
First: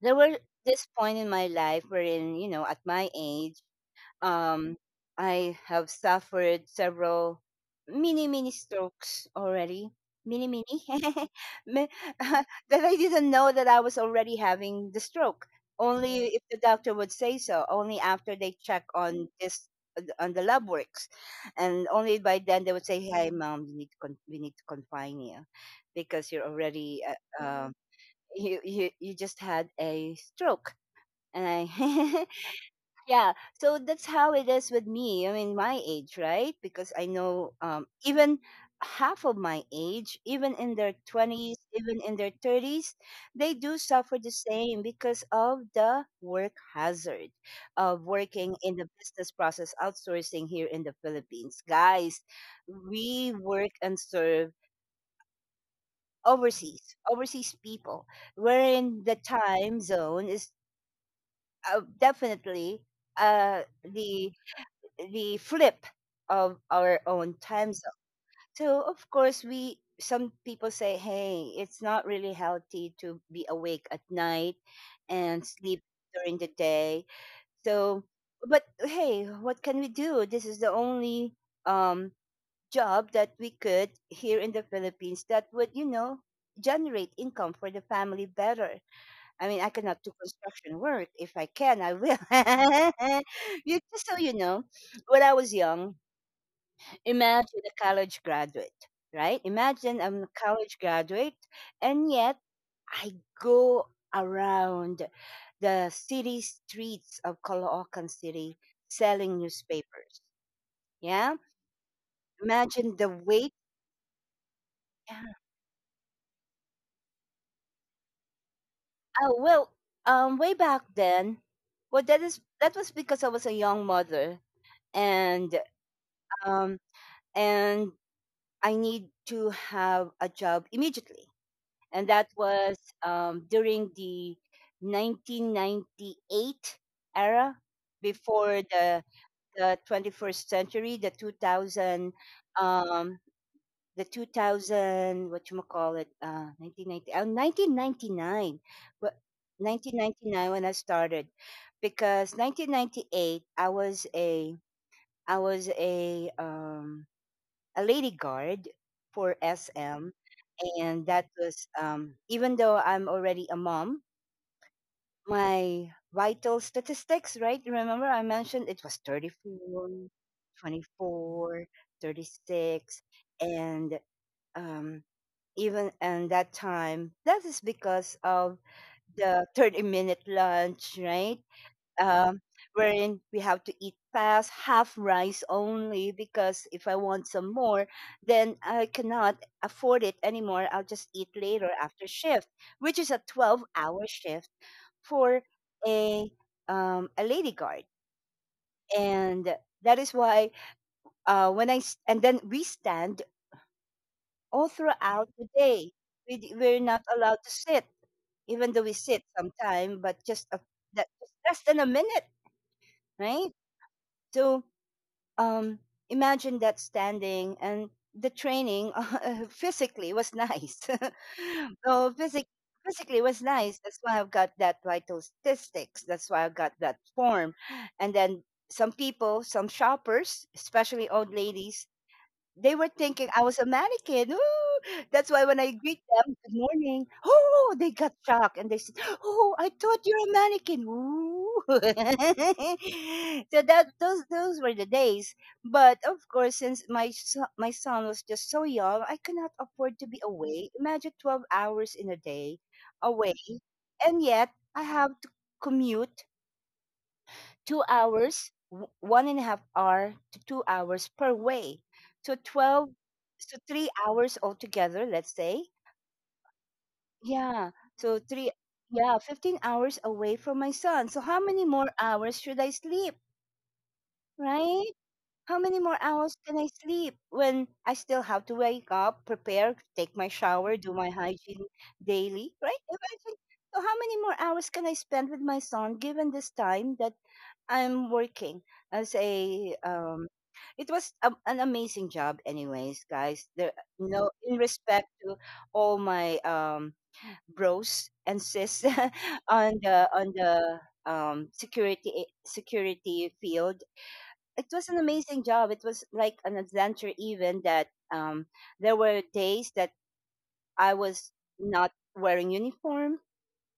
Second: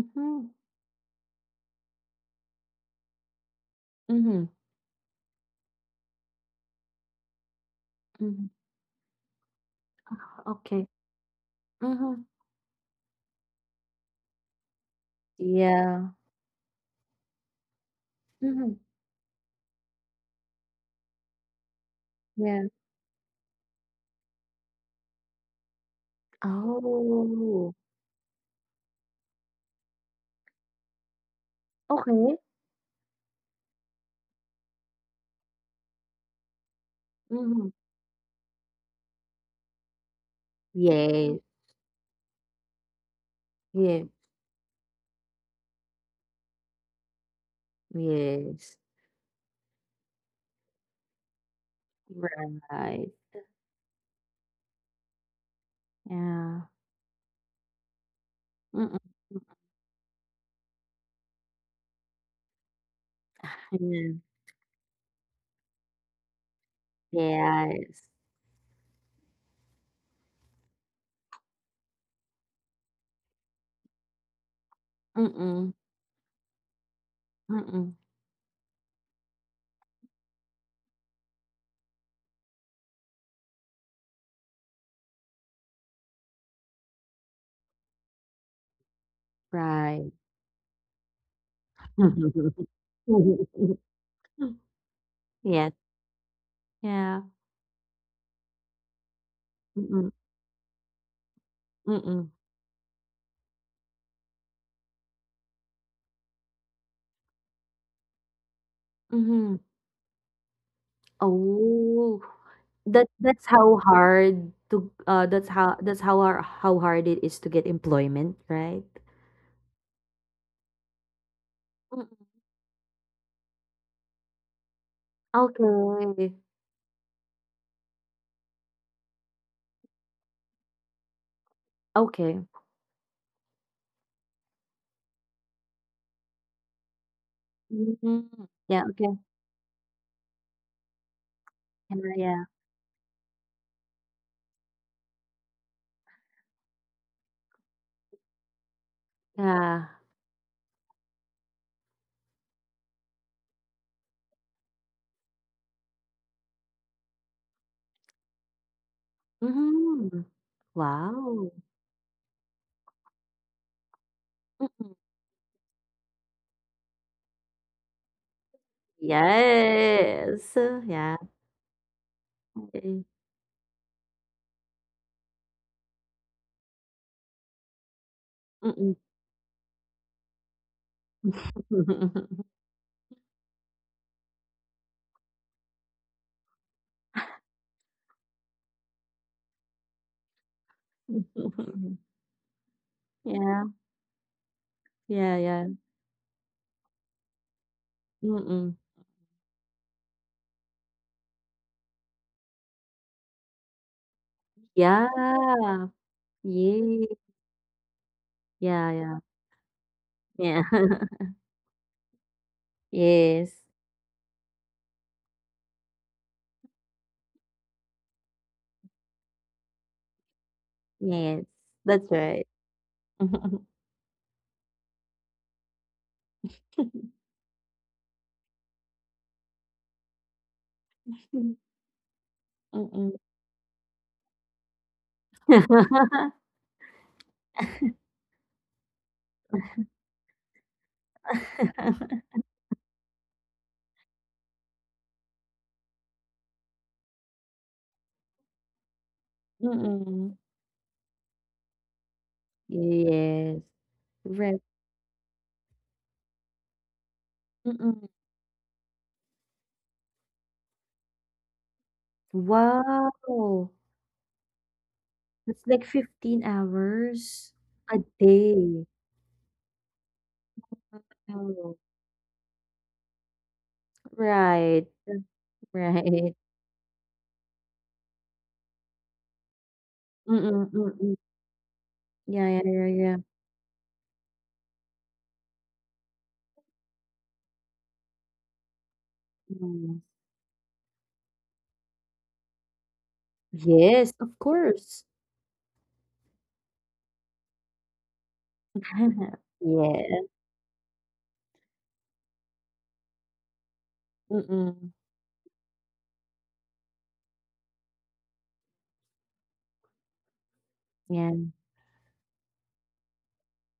Speaker 1: there were this point in my life wherein at my age,
Speaker 2: mhm,
Speaker 1: um, I have suffered several mini, mini
Speaker 2: mhm.
Speaker 1: strokes already. Mini, mini.
Speaker 2: Okay.
Speaker 1: Mi-
Speaker 2: Mhm.
Speaker 1: that I didn't know that I was already having the stroke.
Speaker 2: Yeah.
Speaker 1: Only if the doctor would say so, only after they
Speaker 2: Mhm,
Speaker 1: check on this on the lab works. And only by then
Speaker 2: yeah.
Speaker 1: they would say, "Hey mom, we need to confine you because you're already,
Speaker 2: Oh,
Speaker 1: you just had a stroke." And I
Speaker 2: okay.
Speaker 1: Yeah, so that's how it is with me. I mean, my age, right? Because I know,
Speaker 2: Mhm.
Speaker 1: even half of my age, even in their
Speaker 2: Yes,
Speaker 1: 20s, even in their 30s, they do
Speaker 2: yeah,
Speaker 1: suffer the same because of the work hazard of working
Speaker 2: yes.
Speaker 1: in the business process outsourcing here in the Philippines. Guys,
Speaker 2: Right.
Speaker 1: we work and serve
Speaker 2: Yeah.
Speaker 1: overseas, overseas people,
Speaker 2: Mm, mm.
Speaker 1: wherein the time zone is, definitely, uh
Speaker 2: Yeah.
Speaker 1: the the flip of our own time
Speaker 2: Yes.
Speaker 1: zone. So of course we some people say, "Hey, it's not really healthy to be awake at night and
Speaker 2: Mm,
Speaker 1: sleep during the day."
Speaker 2: mm.
Speaker 1: So but hey, what can we do? This is the only um job that we could here in the Philippines that would, generate income for the family better. I mean, I cannot
Speaker 2: Right.
Speaker 1: do construction work. If I can I will. you Just so you know, when I was
Speaker 2: Yes.
Speaker 1: young,
Speaker 2: Yeah.
Speaker 1: imagine a college graduate, right?
Speaker 2: Mm,
Speaker 1: Imagine
Speaker 2: mm.
Speaker 1: I'm a college graduate, and
Speaker 2: Mm.
Speaker 1: yet I go around the city streets of Caloocan City selling
Speaker 2: Mhm.
Speaker 1: newspapers. Yeah,
Speaker 2: Oh,
Speaker 1: imagine
Speaker 2: that
Speaker 1: the
Speaker 2: that's
Speaker 1: weight.
Speaker 2: how hard to, that's how, that's how har how hard it is to get employment, right?
Speaker 1: Oh well, way back then, well
Speaker 2: Mm.
Speaker 1: that was because I was a young mother, and,
Speaker 2: Okay.
Speaker 1: um, and I need to have a job immediately, and that
Speaker 2: Okay.
Speaker 1: was, during the 1998 era
Speaker 2: Mhm.
Speaker 1: before
Speaker 2: Yeah, okay.
Speaker 1: the 21st century, the
Speaker 2: Yeah,
Speaker 1: 2000,
Speaker 2: yeah.
Speaker 1: um, the 2000 what you call it, 1990, 1999, but
Speaker 2: Yeah.
Speaker 1: 1999 when I started, because 1998 I was a lady guard for SM,
Speaker 2: Mhm.
Speaker 1: and that
Speaker 2: Wow.
Speaker 1: was, even though I'm already a mom,
Speaker 2: Mm-mm.
Speaker 1: my vital statistics, right? Remember I mentioned it was 34,
Speaker 2: Yes. Yeah.
Speaker 1: 24,
Speaker 2: Okay.
Speaker 1: 36, and, um, even and that time, that is because of
Speaker 2: Mm-mm.
Speaker 1: the 30-minute lunch, right? um, Wherein we have to eat fast, half rice only, because if I want some more, then I cannot afford it anymore. I'll just eat later after shift, which is a
Speaker 2: Yeah.
Speaker 1: 12-hour shift
Speaker 2: Yeah,
Speaker 1: for
Speaker 2: yeah.
Speaker 1: a, a lady guard.
Speaker 2: Mm-mm.
Speaker 1: And that is why, and then we stand all
Speaker 2: Yeah.
Speaker 1: throughout the day. We're not
Speaker 2: Yay.
Speaker 1: allowed to sit, even though
Speaker 2: Yeah,
Speaker 1: we
Speaker 2: yeah.
Speaker 1: sit sometime, but just a,
Speaker 2: Yeah.
Speaker 1: that, less than a minute, right?
Speaker 2: Yes,
Speaker 1: So, um imagine that standing and the training, physically was nice.
Speaker 2: yes, that's
Speaker 1: So
Speaker 2: right.
Speaker 1: physically was nice. That's why I've got that vital statistics. That's why I've got that form. And then some shoppers, especially old
Speaker 2: Mm.
Speaker 1: ladies, they were thinking I was a mannequin. Ooh. That's why when I greet them, "Good morning," oh, they got shocked and they said, "Oh, I thought you're a mannequin." Ooh. So that those were the days. But of course, since my son was just so young, I could not afford to be
Speaker 2: Mm.
Speaker 1: away. Imagine 12 hours in a day away,
Speaker 2: Yes,
Speaker 1: and yet
Speaker 2: right.
Speaker 1: I have to commute two
Speaker 2: Mm.
Speaker 1: hours, 1.5 hour to 2 hours per way. So 12, so
Speaker 2: Wow!
Speaker 1: 3 hours altogether, let's say.
Speaker 2: That's like 15 hours
Speaker 1: Yeah.
Speaker 2: a
Speaker 1: So three,
Speaker 2: day.
Speaker 1: yeah, 15 hours away from my son. So how many
Speaker 2: Wow.
Speaker 1: more hours should I sleep,
Speaker 2: Right,
Speaker 1: right? How many more
Speaker 2: right.
Speaker 1: hours can I sleep when I still have to wake up, prepare, take my
Speaker 2: Mm,
Speaker 1: shower, do my
Speaker 2: mm.
Speaker 1: hygiene
Speaker 2: Yeah,
Speaker 1: daily,
Speaker 2: yeah,
Speaker 1: right?
Speaker 2: yeah, yeah.
Speaker 1: Imagine. So how many more hours can I spend with my son, given this time that I'm working as a,
Speaker 2: Mm.
Speaker 1: it was a, an amazing job anyways guys there,
Speaker 2: Yes, of
Speaker 1: in
Speaker 2: course.
Speaker 1: respect to all my, bros and sis,
Speaker 2: Yeah.
Speaker 1: on the security field. It was
Speaker 2: Mm.
Speaker 1: an amazing job, it was like an adventure, even that, there were days that I
Speaker 2: Yeah,
Speaker 1: was not wearing uniform,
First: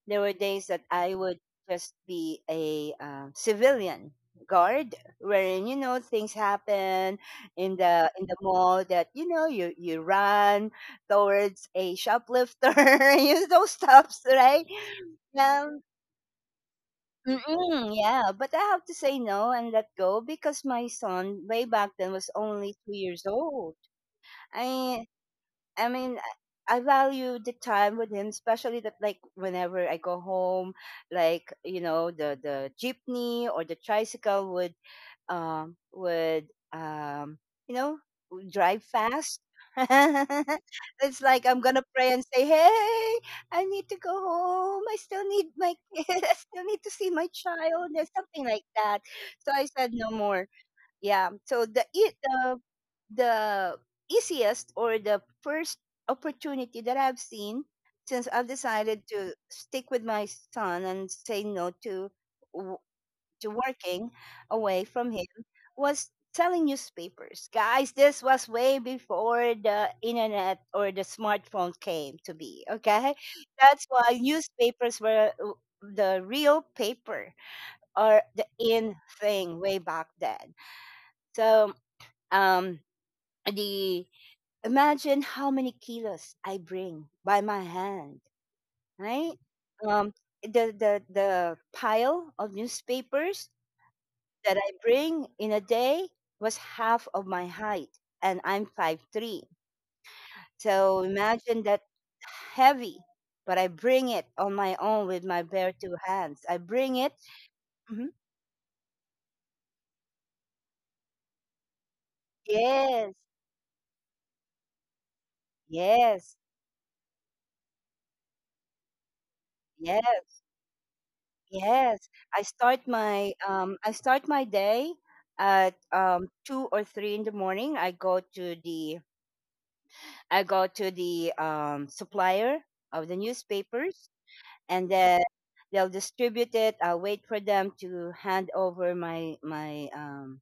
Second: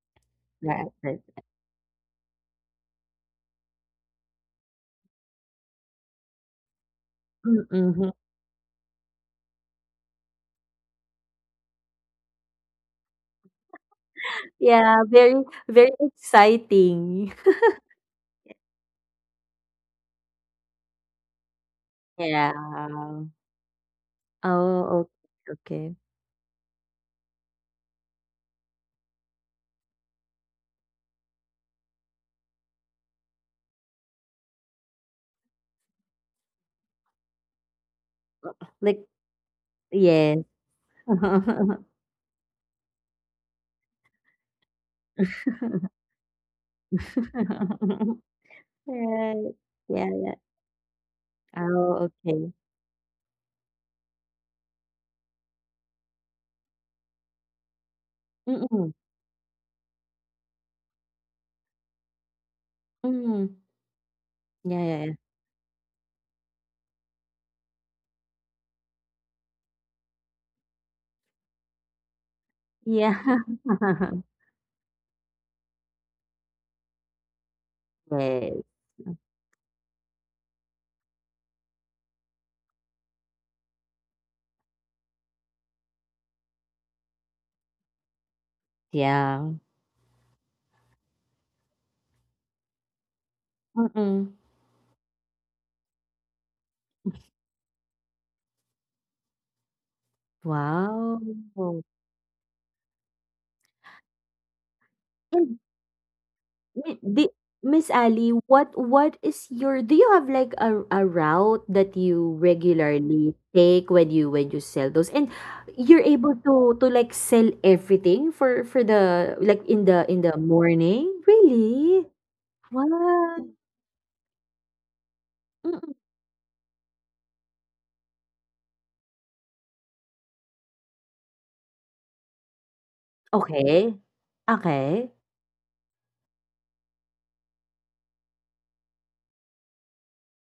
Speaker 1: there were days that
Speaker 2: right,
Speaker 1: I
Speaker 2: right.
Speaker 1: would just be a, civilian guard, wherein things happen
Speaker 2: Mm.
Speaker 1: in the mall that you run towards a shoplifter, you those stuffs, right?
Speaker 2: Yeah, very,
Speaker 1: Um,
Speaker 2: very exciting.
Speaker 1: mm-mm, yeah, but I have to say no and let go, because my son way back then was only two
Speaker 2: Yeah.
Speaker 1: years old.
Speaker 2: Oh,
Speaker 1: I
Speaker 2: okay,
Speaker 1: I
Speaker 2: okay.
Speaker 1: mean, I value the time with him, especially that, like, whenever I go home, like, the jeepney or the tricycle would um you know would drive
Speaker 2: Like,
Speaker 1: fast.
Speaker 2: yes.
Speaker 1: It's like I'm gonna pray and say, "Hey, I need to go home. I still need my kid. I still need to see my child," or something like that.
Speaker 2: Right.
Speaker 1: So I said
Speaker 2: Yeah,
Speaker 1: no
Speaker 2: yeah.
Speaker 1: more. Yeah. So the
Speaker 2: Oh,
Speaker 1: it
Speaker 2: okay.
Speaker 1: the the easiest or the first opportunity that I've seen, since I've
Speaker 2: Mm-mm.
Speaker 1: decided to stick with my son and say no to, w-
Speaker 2: Mm.
Speaker 1: to working
Speaker 2: Yeah,
Speaker 1: away
Speaker 2: yeah,
Speaker 1: from him, was selling newspapers. Guys, this was way before the internet or the smartphone came to be, okay?
Speaker 2: yeah.
Speaker 1: That's
Speaker 2: Yeah.
Speaker 1: why newspapers were, the real paper or the
Speaker 2: Yes.
Speaker 1: in thing way back then. So, um, the imagine how many kilos I bring by my hand, right?
Speaker 2: Yeah.
Speaker 1: Um, the pile of newspapers
Speaker 2: Mm-mm.
Speaker 1: that I bring in a day was half of my height, and I'm 5'3". So
Speaker 2: Wow.
Speaker 1: imagine that heavy, but I bring it on my own with my bare two hands. I bring
Speaker 2: Mi-
Speaker 1: it.
Speaker 2: Di, Miss
Speaker 1: Mhm.
Speaker 2: Ali, what is your, do you have like a route that you
Speaker 1: Yes,
Speaker 2: regularly take when you, when you sell those, and you're able
Speaker 1: yes,
Speaker 2: to like sell everything for the, like, in the
Speaker 1: yes.
Speaker 2: morning? Really?
Speaker 1: Yes,
Speaker 2: What?
Speaker 1: I start my day at,
Speaker 2: Mm-mm.
Speaker 1: 2 or 3 in the morning. I go to the, supplier of the
Speaker 2: Okay.
Speaker 1: newspapers, and
Speaker 2: Okay.
Speaker 1: then they'll distribute it. I'll wait for them to hand over my my um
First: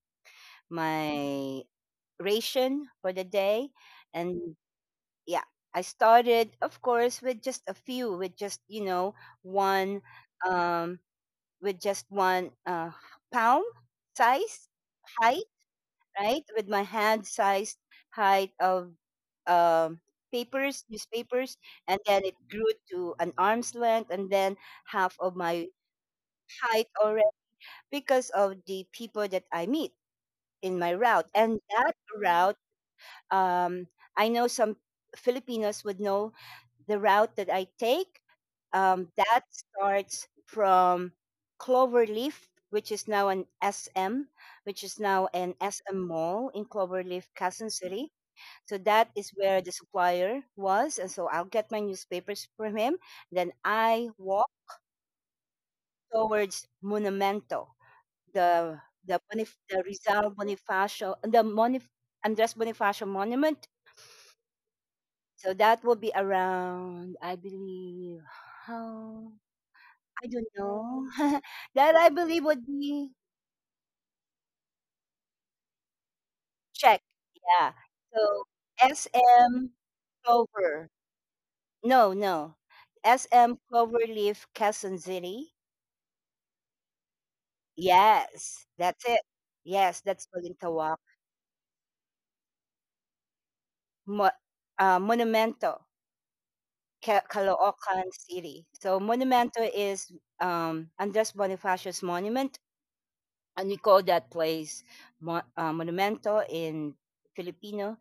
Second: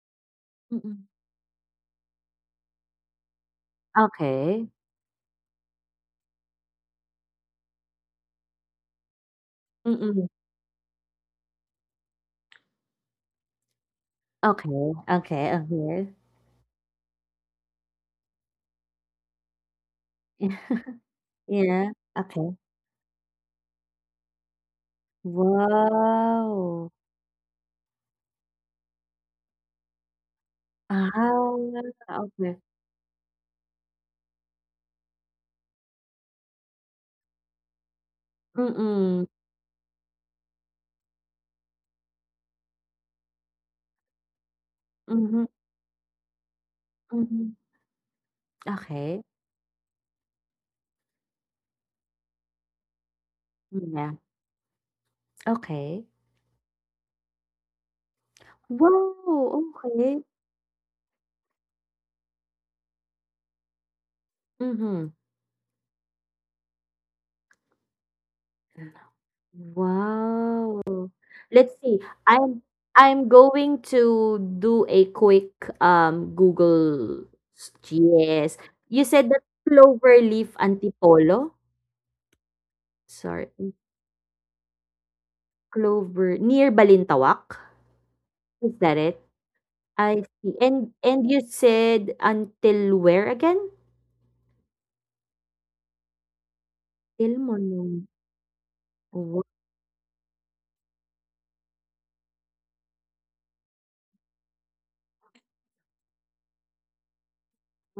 Speaker 2: Mm-mm.
Speaker 1: my ration for the day. And
Speaker 2: Okay.
Speaker 1: yeah, I started of course with just a few, one
Speaker 2: Mm-mm.
Speaker 1: um with just one, palm size
Speaker 2: Okay.
Speaker 1: height,
Speaker 2: Okay. Okay.
Speaker 1: right? With my hand size height of, um, papers, newspapers,
Speaker 2: Yeah.
Speaker 1: and then it
Speaker 2: Okay.
Speaker 1: grew to an arm's length, and then half of my height
Speaker 2: Wow.
Speaker 1: already because of the people that I meet in my route.
Speaker 2: Ah,
Speaker 1: And that
Speaker 2: okay.
Speaker 1: route, um, I know some Filipinos would know the route that I take.
Speaker 2: Mm-mm.
Speaker 1: That starts from Cloverleaf, which is now an SM, which is now
Speaker 2: Mhm,
Speaker 1: an SM mall in Cloverleaf,
Speaker 2: mhm.
Speaker 1: Quezon City. So that
Speaker 2: Okay.
Speaker 1: is where the supplier was. And so I'll get my newspapers from him. Then I
Speaker 2: Yeah,
Speaker 1: walk
Speaker 2: okay.
Speaker 1: towards Monumento, the
Speaker 2: Wow,
Speaker 1: The
Speaker 2: okey.
Speaker 1: Rizal Bonifacio, the Andres Bonifacio Monument.
Speaker 2: Mhm.
Speaker 1: So that will be around, I believe, how I don't
Speaker 2: Wow.
Speaker 1: know.
Speaker 2: Let's
Speaker 1: That
Speaker 2: see,
Speaker 1: I believe
Speaker 2: I'm
Speaker 1: would be
Speaker 2: going to do a quick,
Speaker 1: Czech.
Speaker 2: Google s
Speaker 1: Yeah. So
Speaker 2: yes. You said that
Speaker 1: SM
Speaker 2: Cloverleaf
Speaker 1: Clover.
Speaker 2: Antipolo?
Speaker 1: No, no.
Speaker 2: Sorry,
Speaker 1: SM Cloverleaf, Quezon City.
Speaker 2: Clover near Balintawak?
Speaker 1: Yes,
Speaker 2: Is that
Speaker 1: that's it.
Speaker 2: it?
Speaker 1: Yes,
Speaker 2: I
Speaker 1: that's
Speaker 2: see. And
Speaker 1: Balintawak.
Speaker 2: you said until where again?
Speaker 1: Mo- Monumento,
Speaker 2: Till monong
Speaker 1: Caloocan City. So
Speaker 2: wow.
Speaker 1: Monumento is, Andres Bonifacius Monument, and we call that place Monumento in Filipino.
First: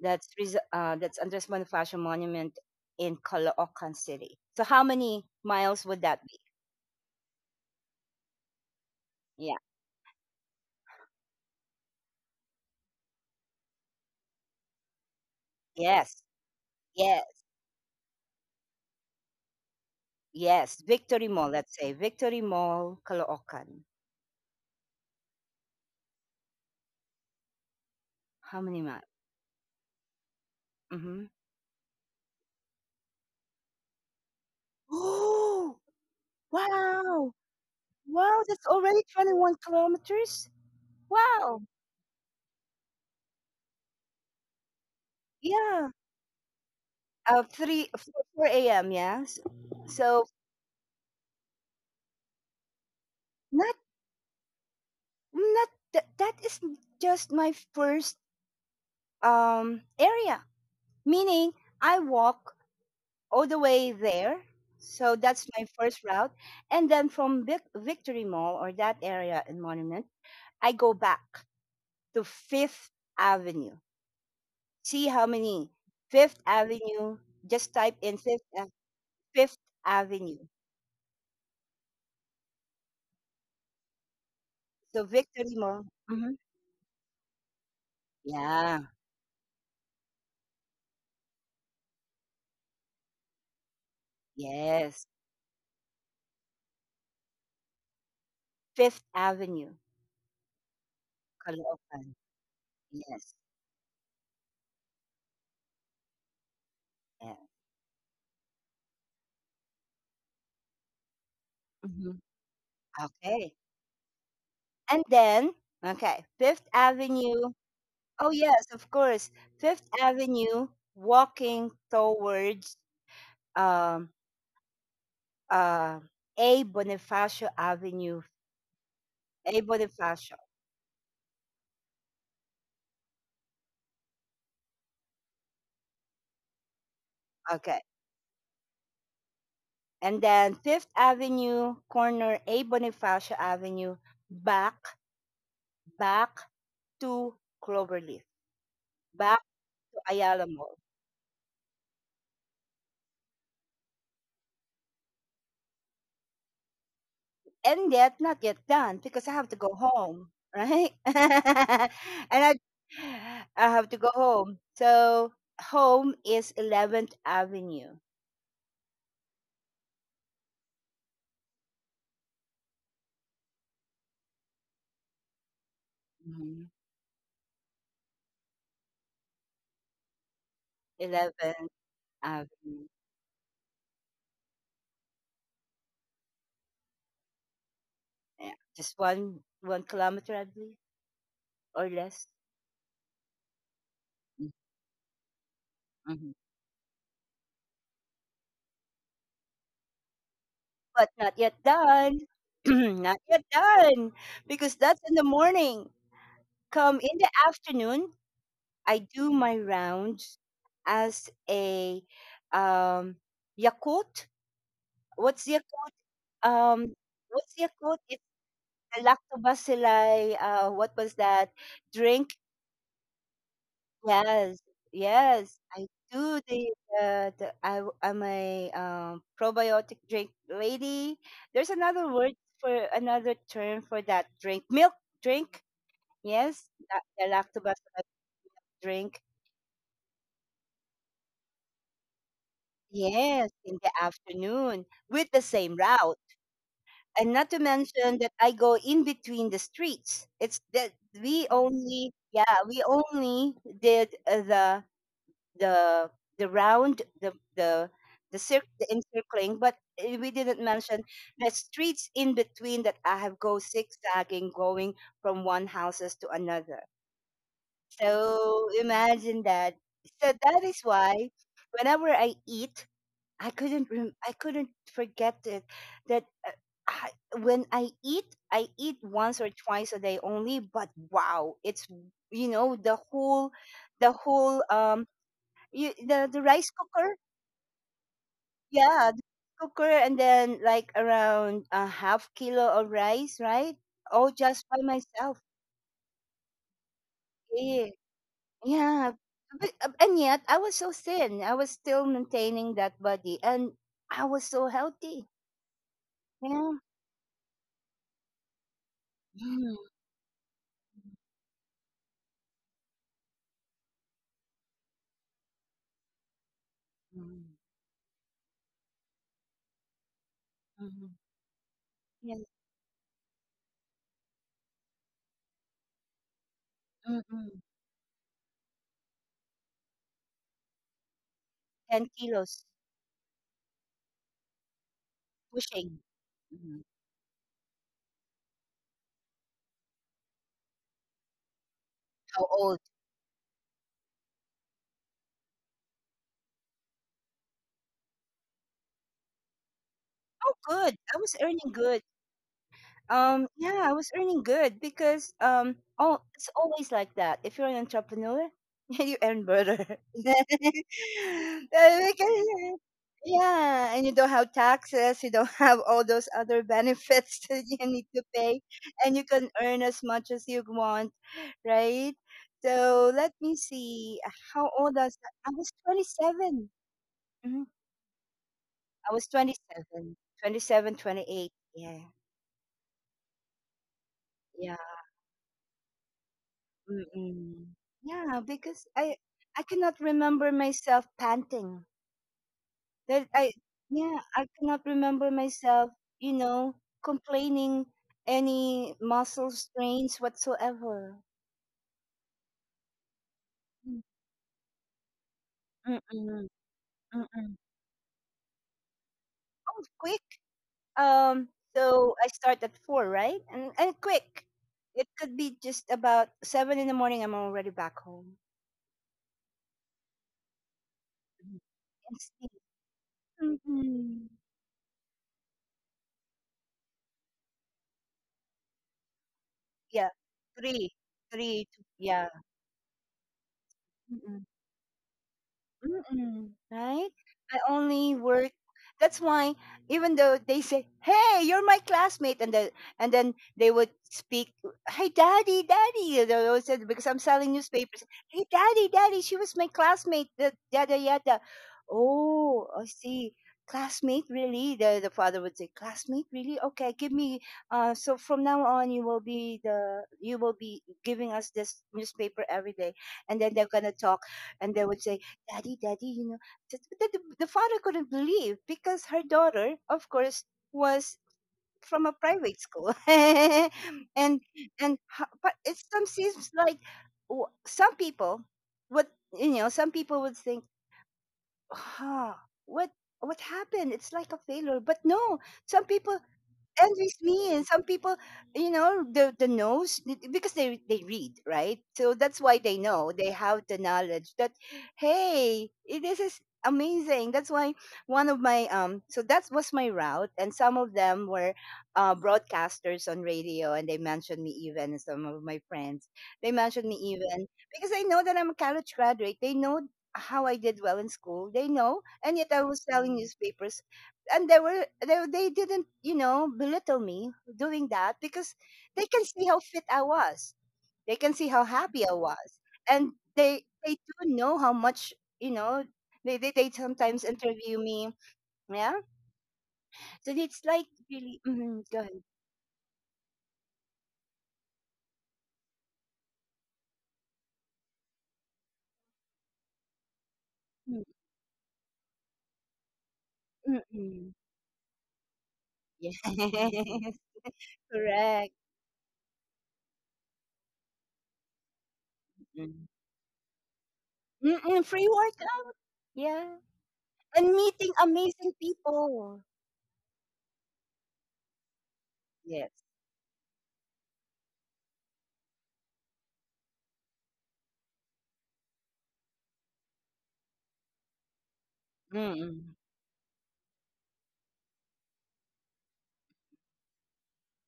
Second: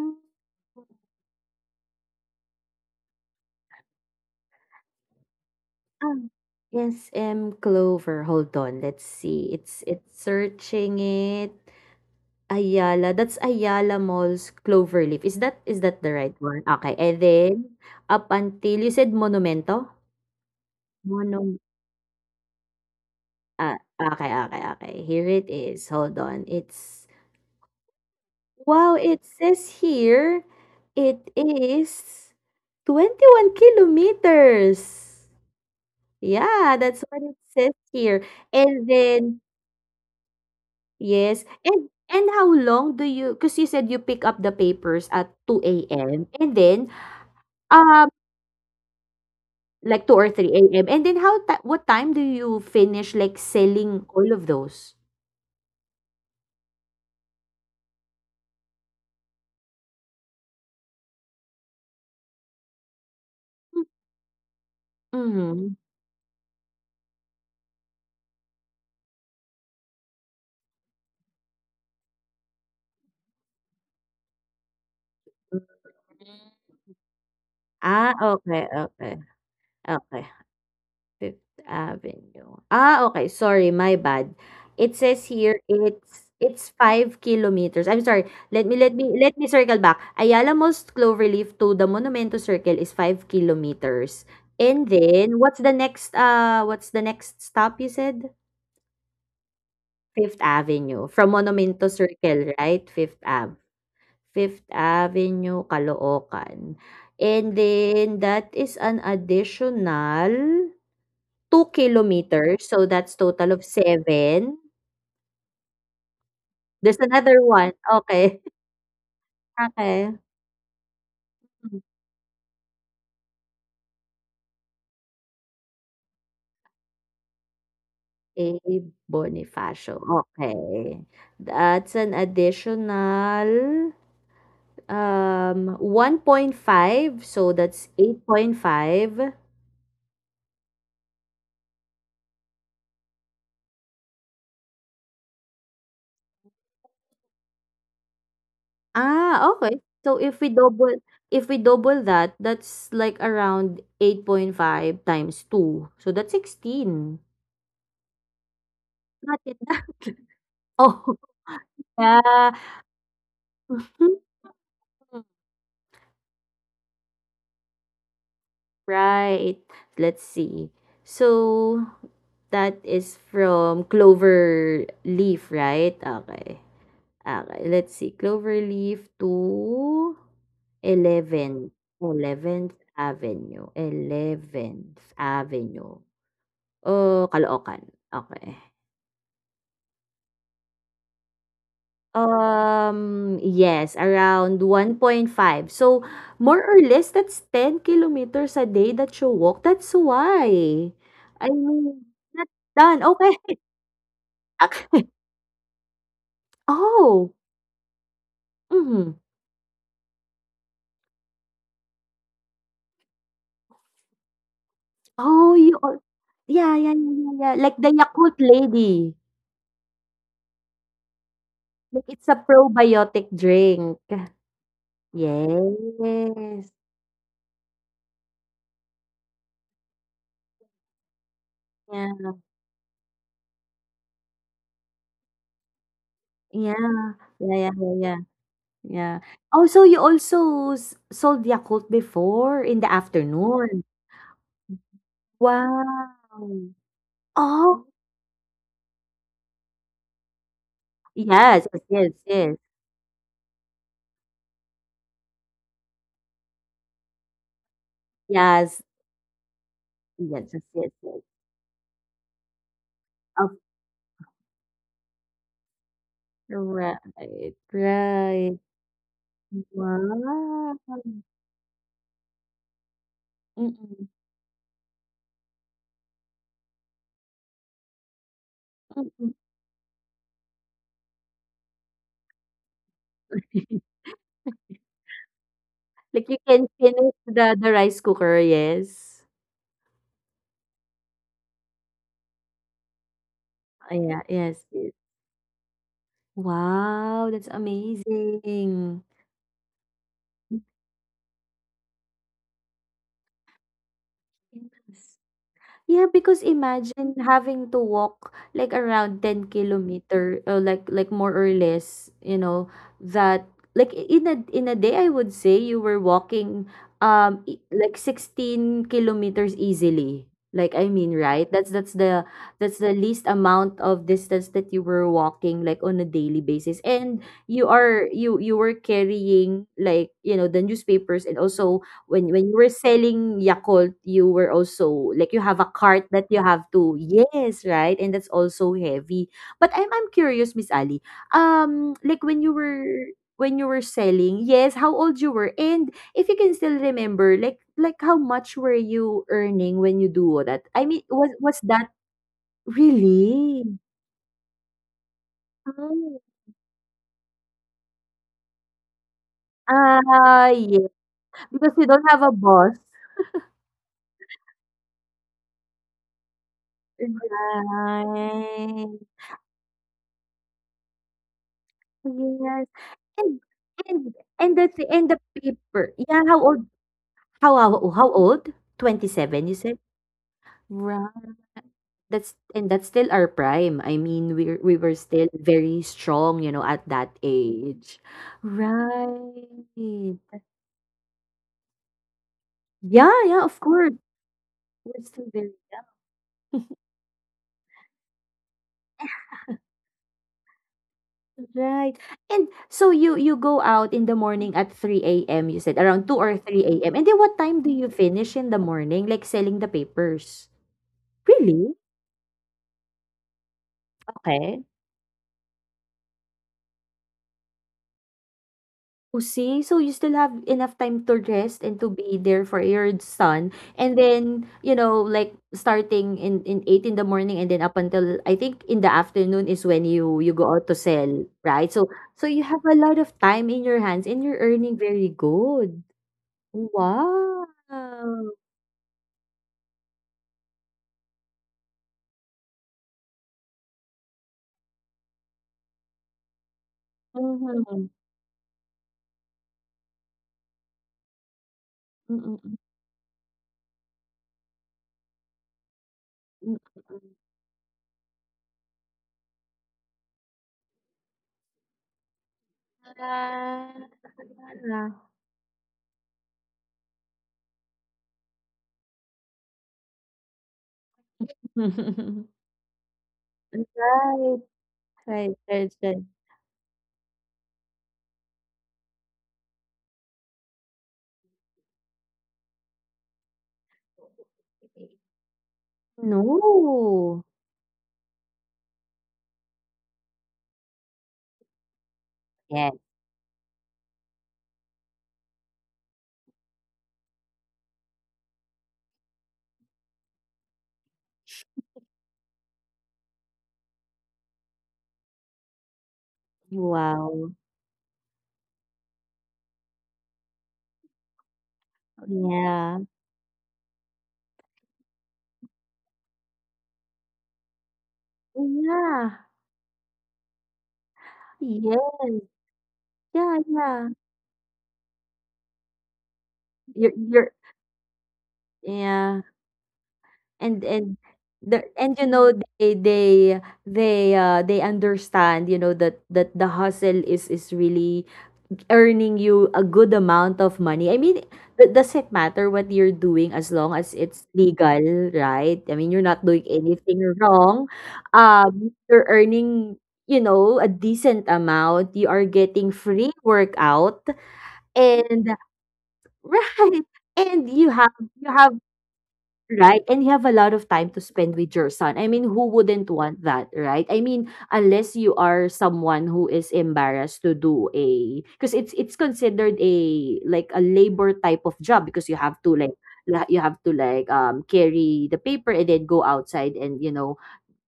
Speaker 1: That's Andres Bonifacio Monument in Caloocan City. So how many miles would that
Speaker 2: Um,
Speaker 1: be?
Speaker 2: yes, M. Clover. Hold on. Let's see.
Speaker 1: Yeah.
Speaker 2: It's searching it. Ayala. That's Ayala Mall's Cloverleaf. Is that, is that the
Speaker 1: Yes.
Speaker 2: right one? Okay. And
Speaker 1: Yes.
Speaker 2: then up until you said Monumento?
Speaker 1: Yes. Victory Mall.
Speaker 2: Monum
Speaker 1: Let's say Victory Mall,
Speaker 2: ah,
Speaker 1: Caloocan.
Speaker 2: okay, okay, okay. Here it is. Hold on. It's
Speaker 1: How many
Speaker 2: wow,
Speaker 1: miles?
Speaker 2: it says here
Speaker 1: Mm-hmm.
Speaker 2: it is 21 kilometers.
Speaker 1: Oh,
Speaker 2: Yeah, that's what
Speaker 1: wow!
Speaker 2: it says here.
Speaker 1: Wow, that's
Speaker 2: And
Speaker 1: already
Speaker 2: then
Speaker 1: 21 kilometers.
Speaker 2: yes,
Speaker 1: Wow.
Speaker 2: and how long do you, 'cause you said you pick up the papers at 2
Speaker 1: Yeah.
Speaker 2: AM and then,
Speaker 1: Three,
Speaker 2: um,
Speaker 1: four a.m. Yes.
Speaker 2: like two
Speaker 1: So
Speaker 2: or 3 a.m., and then how ti what time do you finish, like,
Speaker 1: not
Speaker 2: selling all of those?
Speaker 1: not that is just my first area, meaning I walk all the
Speaker 2: Hmm,
Speaker 1: way there, so that's my
Speaker 2: mhm.
Speaker 1: first route. And then from Victory Mall or that area in Monument, I go back to Fifth Avenue. See how
Speaker 2: Hmm.
Speaker 1: many. Fifth Avenue, just type
Speaker 2: Ah,
Speaker 1: in fifth,
Speaker 2: okay. Okay.
Speaker 1: Fifth
Speaker 2: Okay.
Speaker 1: Avenue.
Speaker 2: Fifth Avenue. Ah, okay, sorry, my bad. It
Speaker 1: So
Speaker 2: says here
Speaker 1: Victory Mall,
Speaker 2: it's
Speaker 1: hmm.
Speaker 2: 5 kilometers. I'm sorry, let me
Speaker 1: Yeah.
Speaker 2: circle back. Ayala Mall's Cloverleaf to the Monumento Circle is 5 kilometers. And
Speaker 1: Yes.
Speaker 2: then what's the next, ah, what's the next stop you said?
Speaker 1: Fifth Avenue,
Speaker 2: Fifth Avenue. From Monumento
Speaker 1: Caloocan.
Speaker 2: Circle, right? Fifth
Speaker 1: Yes.
Speaker 2: Ave. Fifth Avenue, Caloocan.
Speaker 1: Yeah.
Speaker 2: And then that is an additional two
Speaker 1: Mm-hmm.
Speaker 2: kilometers, so that's total
Speaker 1: Okay.
Speaker 2: of seven.
Speaker 1: And then, okay, Fifth
Speaker 2: There's another
Speaker 1: Avenue.
Speaker 2: one,
Speaker 1: Oh,
Speaker 2: okay,
Speaker 1: yes, of course. Fifth
Speaker 2: okay.
Speaker 1: Avenue walking towards um, uh, A Bonifacio Avenue.
Speaker 2: A
Speaker 1: A
Speaker 2: Bonifacio,
Speaker 1: Bonifacio.
Speaker 2: okay. That's an additional, 1.5, so
Speaker 1: Okay.
Speaker 2: that's 8.5.
Speaker 1: And then Fifth Avenue, corner A Bonifacio Avenue, back, back, to Cloverleaf, back
Speaker 2: Ah, okay.
Speaker 1: to
Speaker 2: So if
Speaker 1: Ayala
Speaker 2: we
Speaker 1: Mall.
Speaker 2: double, that, that's like around 8.5 times two, so that's 16.
Speaker 1: And yet not yet done because I
Speaker 2: Not
Speaker 1: have to
Speaker 2: yet.
Speaker 1: go home, right?
Speaker 2: Oh,
Speaker 1: And
Speaker 2: yeah.
Speaker 1: I have to go home. So home is 11th Avenue.
Speaker 2: Right. Let's see. So, that is from Clover Leaf, right? Okay.
Speaker 1: Mhm.
Speaker 2: Okay. Let's see. Clover Leaf to
Speaker 1: 11th
Speaker 2: Eleventh, Oh, 11th
Speaker 1: Avenue.
Speaker 2: Avenue. 11th Avenue. Oh, Caloocan.
Speaker 1: Yeah.
Speaker 2: Okay.
Speaker 1: Just one kilometer, I believe, or less.
Speaker 2: Yes,
Speaker 1: Mm,
Speaker 2: around 1.5. So,
Speaker 1: mhm.
Speaker 2: more or less, that's 10 kilometers a day that you walk. That's why.
Speaker 1: But not
Speaker 2: I
Speaker 1: yet
Speaker 2: mean,
Speaker 1: done.
Speaker 2: that's done.
Speaker 1: Not
Speaker 2: Okay.
Speaker 1: yet done. Because that's
Speaker 2: Okay.
Speaker 1: in the morning. Come in the
Speaker 2: Oh.
Speaker 1: afternoon, I
Speaker 2: Mm-hmm.
Speaker 1: do my rounds as a um Yakult. What's
Speaker 2: Oh,
Speaker 1: your
Speaker 2: you
Speaker 1: quote?
Speaker 2: al- Yeah, yeah,
Speaker 1: Um,
Speaker 2: yeah, yeah, yeah.
Speaker 1: what's your
Speaker 2: Like the
Speaker 1: quote? It's
Speaker 2: Yakult
Speaker 1: the
Speaker 2: Lady.
Speaker 1: lactobacilli. What was that
Speaker 2: Like it's
Speaker 1: drink?
Speaker 2: a probiotic drink.
Speaker 1: Yes, yes, I do. The,
Speaker 2: Yes.
Speaker 1: uh, the I w- I'm a probiotic drink lady. There's another
Speaker 2: Yeah.
Speaker 1: word for another term for that drink. Milk drink. Yes,
Speaker 2: Yeah.
Speaker 1: that, the
Speaker 2: Yeah, yeah,
Speaker 1: lactobacilli
Speaker 2: yeah, yeah. Yeah.
Speaker 1: drink.
Speaker 2: Oh, so you also sold Yakult before in the
Speaker 1: Yes, in
Speaker 2: afternoon.
Speaker 1: the afternoon with the same
Speaker 2: Wow.
Speaker 1: route. And not to
Speaker 2: Oh,
Speaker 1: mention that I go in between the streets. It's that we
Speaker 2: yes, yes,
Speaker 1: only,
Speaker 2: yes,
Speaker 1: yeah, we only did, the the round, the the the, cir-
Speaker 2: yes, yes,
Speaker 1: the encircling, but we
Speaker 2: yes, yes,
Speaker 1: didn't
Speaker 2: yes,
Speaker 1: mention
Speaker 2: yes.
Speaker 1: the streets in between that I have
Speaker 2: Of
Speaker 1: go zigzagging, going from one houses to another.
Speaker 2: right, right.
Speaker 1: So imagine that. So that
Speaker 2: Wow.
Speaker 1: is why whenever I eat,
Speaker 2: Mm-mm,
Speaker 1: I couldn't forget it. That I, when I eat, I eat
Speaker 2: mm-mm.
Speaker 1: once or twice a day only, but wow, it's, you know, the whole, the whole, you,
Speaker 2: Like you
Speaker 1: the
Speaker 2: can
Speaker 1: rice
Speaker 2: finish
Speaker 1: cooker,
Speaker 2: the rice cooker,
Speaker 1: yeah, the
Speaker 2: yes.
Speaker 1: cooker, and then like around a half kilo of rice, right,
Speaker 2: Ah, yeah,
Speaker 1: all just
Speaker 2: yes,
Speaker 1: by
Speaker 2: yes.
Speaker 1: myself.
Speaker 2: Wow, that's
Speaker 1: Yeah.
Speaker 2: amazing.
Speaker 1: Yeah, but and yet I was so thin. I was still maintaining that body, and I was so
Speaker 2: Yes.
Speaker 1: healthy.
Speaker 2: Yeah, because
Speaker 1: Yeah.
Speaker 2: imagine having to walk like around 10 kilometer, like more or less, you know, that, like, in a, in a day, I would say you were walking,
Speaker 1: Mm.
Speaker 2: like 16 kilometers easily. Like, I mean,
Speaker 1: Mhm.
Speaker 2: right? That's
Speaker 1: Yan,
Speaker 2: that's the least amount of distance that you were walking, like, on a daily basis. And
Speaker 1: mm,
Speaker 2: you are, you were carrying, like, you know, the newspapers, and also
Speaker 1: 10
Speaker 2: when you
Speaker 1: kilos,
Speaker 2: were selling Yakult, you were also, like, you have a
Speaker 1: pushing.
Speaker 2: cart that you have
Speaker 1: Mhm.
Speaker 2: to, yes, right? And that's also heavy. But I'm, curious, Miss Ali. Like when
Speaker 1: How
Speaker 2: you
Speaker 1: old?
Speaker 2: were, when you were selling, yes, how old you were, and if you can still remember, like how much were you earning when you do
Speaker 1: Oh,
Speaker 2: that? I
Speaker 1: good.
Speaker 2: mean,
Speaker 1: I
Speaker 2: was
Speaker 1: was
Speaker 2: was
Speaker 1: earning
Speaker 2: that
Speaker 1: good.
Speaker 2: really?
Speaker 1: Yeah, I was earning good because,
Speaker 2: Oh.
Speaker 1: oh, it's always like that. If you're an entrepreneur, you earn better.
Speaker 2: Ah, yeah, because you don't have a
Speaker 1: Because,
Speaker 2: boss.
Speaker 1: yeah, and you don't have taxes, you don't have all those other benefits that you need to pay,
Speaker 2: Right.
Speaker 1: and you can earn as much as you want, right?
Speaker 2: Yes,
Speaker 1: So let
Speaker 2: and
Speaker 1: me
Speaker 2: and
Speaker 1: see.
Speaker 2: and the
Speaker 1: How
Speaker 2: thi
Speaker 1: old
Speaker 2: and the
Speaker 1: was I? I was
Speaker 2: paper, yeah, how old,
Speaker 1: 27. Mhm.
Speaker 2: how old?
Speaker 1: I was
Speaker 2: 27, you
Speaker 1: twenty
Speaker 2: said?
Speaker 1: seven, twenty seven, twenty
Speaker 2: Right.
Speaker 1: eight. 27, 28.
Speaker 2: That's, and that's still our prime. I mean, we
Speaker 1: Yeah.
Speaker 2: were still very strong, you know, at that
Speaker 1: Mm.
Speaker 2: age.
Speaker 1: Yeah, because I
Speaker 2: Right.
Speaker 1: I cannot remember myself panting.
Speaker 2: Yeah,
Speaker 1: That
Speaker 2: yeah,
Speaker 1: I
Speaker 2: of course.
Speaker 1: Yeah, I cannot
Speaker 2: We're still
Speaker 1: remember
Speaker 2: very
Speaker 1: myself, you know, complaining any muscle strains whatsoever.
Speaker 2: right. And so you, go out
Speaker 1: Mm.
Speaker 2: in the morning at 3 a.m. You said around 2 or
Speaker 1: Mm-mm,
Speaker 2: 3 a.m. And then what
Speaker 1: mm-mm.
Speaker 2: time do you finish in the morning, like, selling the
Speaker 1: Oh, quick.
Speaker 2: papers?
Speaker 1: Um,
Speaker 2: Really?
Speaker 1: so I start at four, right? And quick.
Speaker 2: Okay.
Speaker 1: It could be just about seven in the morning. I'm already back home.
Speaker 2: Oh, see, so you still have enough time to
Speaker 1: Mm.
Speaker 2: rest and to
Speaker 1: And
Speaker 2: be there
Speaker 1: sleep.
Speaker 2: for your son. And
Speaker 1: Mm-mm.
Speaker 2: then, you know, like, starting in, 8 in the morning, and then up until, I think, in the afternoon is when
Speaker 1: Yeah,
Speaker 2: you go out to
Speaker 1: three,
Speaker 2: sell,
Speaker 1: three.
Speaker 2: right?
Speaker 1: Two.
Speaker 2: So,
Speaker 1: Yeah.
Speaker 2: so you have a lot of time in your hands and you're earning very good.
Speaker 1: Mm-mm, right?
Speaker 2: Wow.
Speaker 1: I only work. That's why, even though they say, "Hey, you're my classmate," and then they would speak, "Hey, daddy, daddy," they always said, because I'm selling
Speaker 2: Mhm.
Speaker 1: newspapers. Hey, daddy, daddy, she was my classmate. The yada yada.
Speaker 2: Mm-mm.
Speaker 1: Oh, I see. Classmate, really? The father would say, "Classmate, really? Okay, give me. So from now on, you will be the, you will be giving us this newspaper every day," and then they're
Speaker 2: Ah.
Speaker 1: gonna talk, and they would say daddy, daddy, the father couldn't believe because her daughter, of course, was from a private school, and
Speaker 2: Right,
Speaker 1: and
Speaker 2: right,
Speaker 1: ho- but
Speaker 2: right,
Speaker 1: it some seems like, some people would, think, ah, what what happened? It's like a failure,
Speaker 2: right.
Speaker 1: but no, some people
Speaker 2: No.
Speaker 1: envies me, and some people, the knows, because they read, right, so that's why
Speaker 2: Yes.
Speaker 1: they know, they have the knowledge that hey, this is amazing. That's why one of my So that was my route, and some of them were broadcasters on radio, and they mentioned me, even some of my friends, they mentioned me,
Speaker 2: Wow.
Speaker 1: even because they know that I'm a college graduate, they know how I did well in school, they know, and yet I
Speaker 2: Yeah.
Speaker 1: was selling newspapers, and they didn't, belittle me doing that, because they
Speaker 2: Yeah.
Speaker 1: can see how fit I was, they can see how
Speaker 2: Yes.
Speaker 1: happy I was, and
Speaker 2: Yeah,
Speaker 1: they
Speaker 2: yeah.
Speaker 1: they do know how much, you know they sometimes
Speaker 2: You're
Speaker 1: interview me. Yeah,
Speaker 2: yeah.
Speaker 1: so it's
Speaker 2: And
Speaker 1: like really.
Speaker 2: the and
Speaker 1: Go
Speaker 2: you
Speaker 1: ahead.
Speaker 2: know, they they they, they understand, you know, that, that the hustle is really earning you a good amount of money. I
Speaker 1: Mm,
Speaker 2: mean, does it matter what you're doing as long
Speaker 1: mm,
Speaker 2: as it's
Speaker 1: mm.
Speaker 2: legal, right? I mean, you're
Speaker 1: Yes.
Speaker 2: not doing anything wrong.
Speaker 1: Correct.
Speaker 2: You're earning, you know, a decent amount. You are
Speaker 1: Mm.
Speaker 2: getting free workout
Speaker 1: Mm-mm, free
Speaker 2: and
Speaker 1: workout. Yeah,
Speaker 2: right. And
Speaker 1: and
Speaker 2: you
Speaker 1: meeting
Speaker 2: have,
Speaker 1: amazing people.
Speaker 2: right, and you have a lot of time to spend with your son. I mean, who
Speaker 1: Yes,
Speaker 2: wouldn't want that, right? I mean, unless you are someone who is embarrassed to do a, because it's considered a, like a labor type of job, because you have to,
Speaker 1: mm-mm,
Speaker 2: like, you have to, like, carry the paper and then go outside and, you know,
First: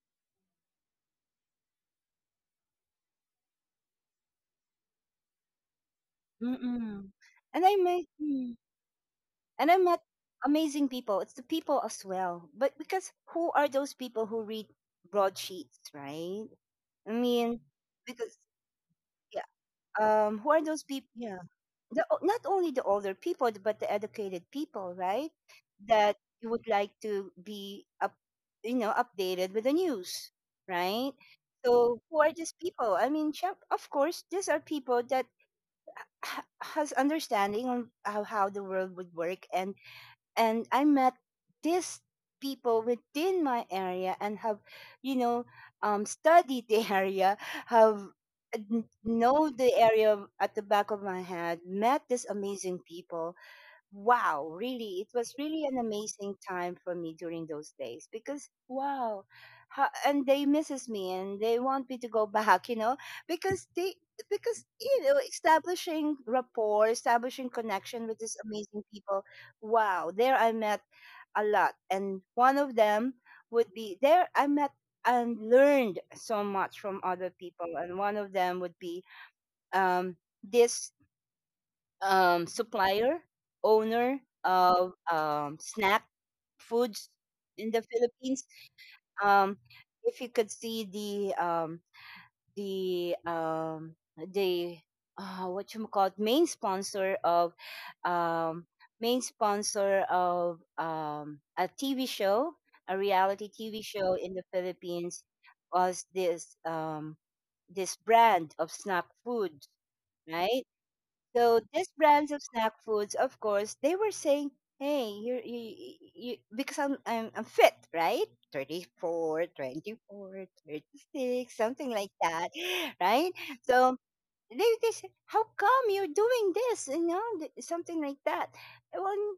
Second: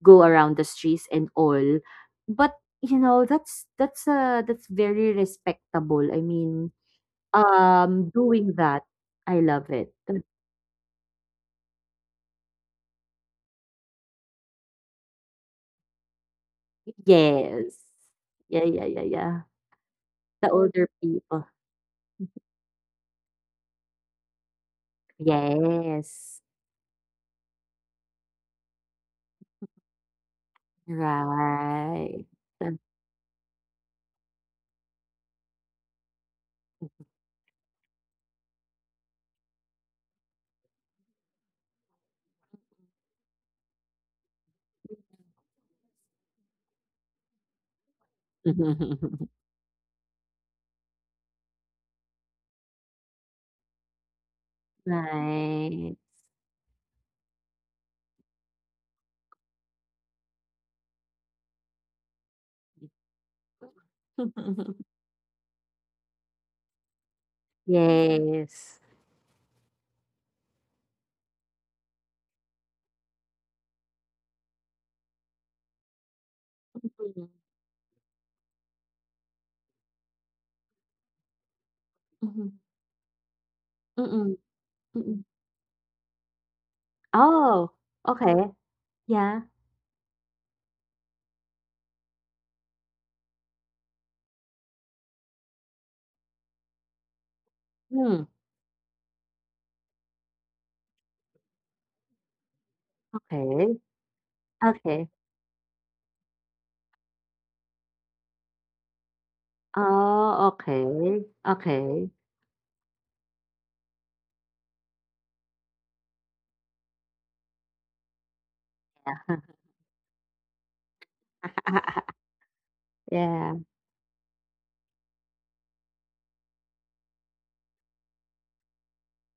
Speaker 2: go around the streets and all. But, you know, that's, that's very respectable. I mean,
Speaker 1: mm-mm. and i met
Speaker 2: doing that, I love
Speaker 1: And I
Speaker 2: it.
Speaker 1: met amazing people. It's the people as well. But because who are those people who read broadsheets, right? I mean,
Speaker 2: Yes.
Speaker 1: because
Speaker 2: Yeah, yeah, yeah, yeah.
Speaker 1: yeah, who
Speaker 2: The
Speaker 1: are those
Speaker 2: older
Speaker 1: people? Yeah,
Speaker 2: people.
Speaker 1: not only the older people, but the educated people, right? That
Speaker 2: Yes.
Speaker 1: you would like to be updated with the news, right? So who
Speaker 2: Right.
Speaker 1: are these people? I mean, sure, of course, these are people that has understanding on how the world would work, and I met these people within my area, and have, you know, studied the area, have uh, know the area at the back of my head, met these amazing people. Wow, really, it was really an
Speaker 2: Right.
Speaker 1: amazing time for me during those days because wow, ha, and they misses me, and they want me to go back, because they because you know establishing rapport, establishing connection with these
Speaker 2: Yes.
Speaker 1: amazing people. Wow, there I met a lot, and one of them would be, there I met and learned so much from
Speaker 2: Mhm,
Speaker 1: other people, and one of them would be um this
Speaker 2: mhm,
Speaker 1: supplier, owner
Speaker 2: mm,
Speaker 1: of
Speaker 2: mm.
Speaker 1: snack foods
Speaker 2: Oh,
Speaker 1: in the
Speaker 2: okay.
Speaker 1: Philippines.
Speaker 2: Yeah.
Speaker 1: Um, if you could see the, the um, the what you call it, main sponsor of,
Speaker 2: Hmm,
Speaker 1: um, a TV show, a reality
Speaker 2: okay.
Speaker 1: TV show in the
Speaker 2: Okay.
Speaker 1: Philippines was this brand of snack food,
Speaker 2: Oh,
Speaker 1: right?
Speaker 2: okay.
Speaker 1: So these
Speaker 2: Okay.
Speaker 1: brands of snack foods, of course, they were saying, "Hey, you, because I'm fit, right?
Speaker 2: Yeah.
Speaker 1: 34, 24, 36, something like that," right?
Speaker 2: Yeah.
Speaker 1: So they say, "How come you're doing this? You know, something like that." Well,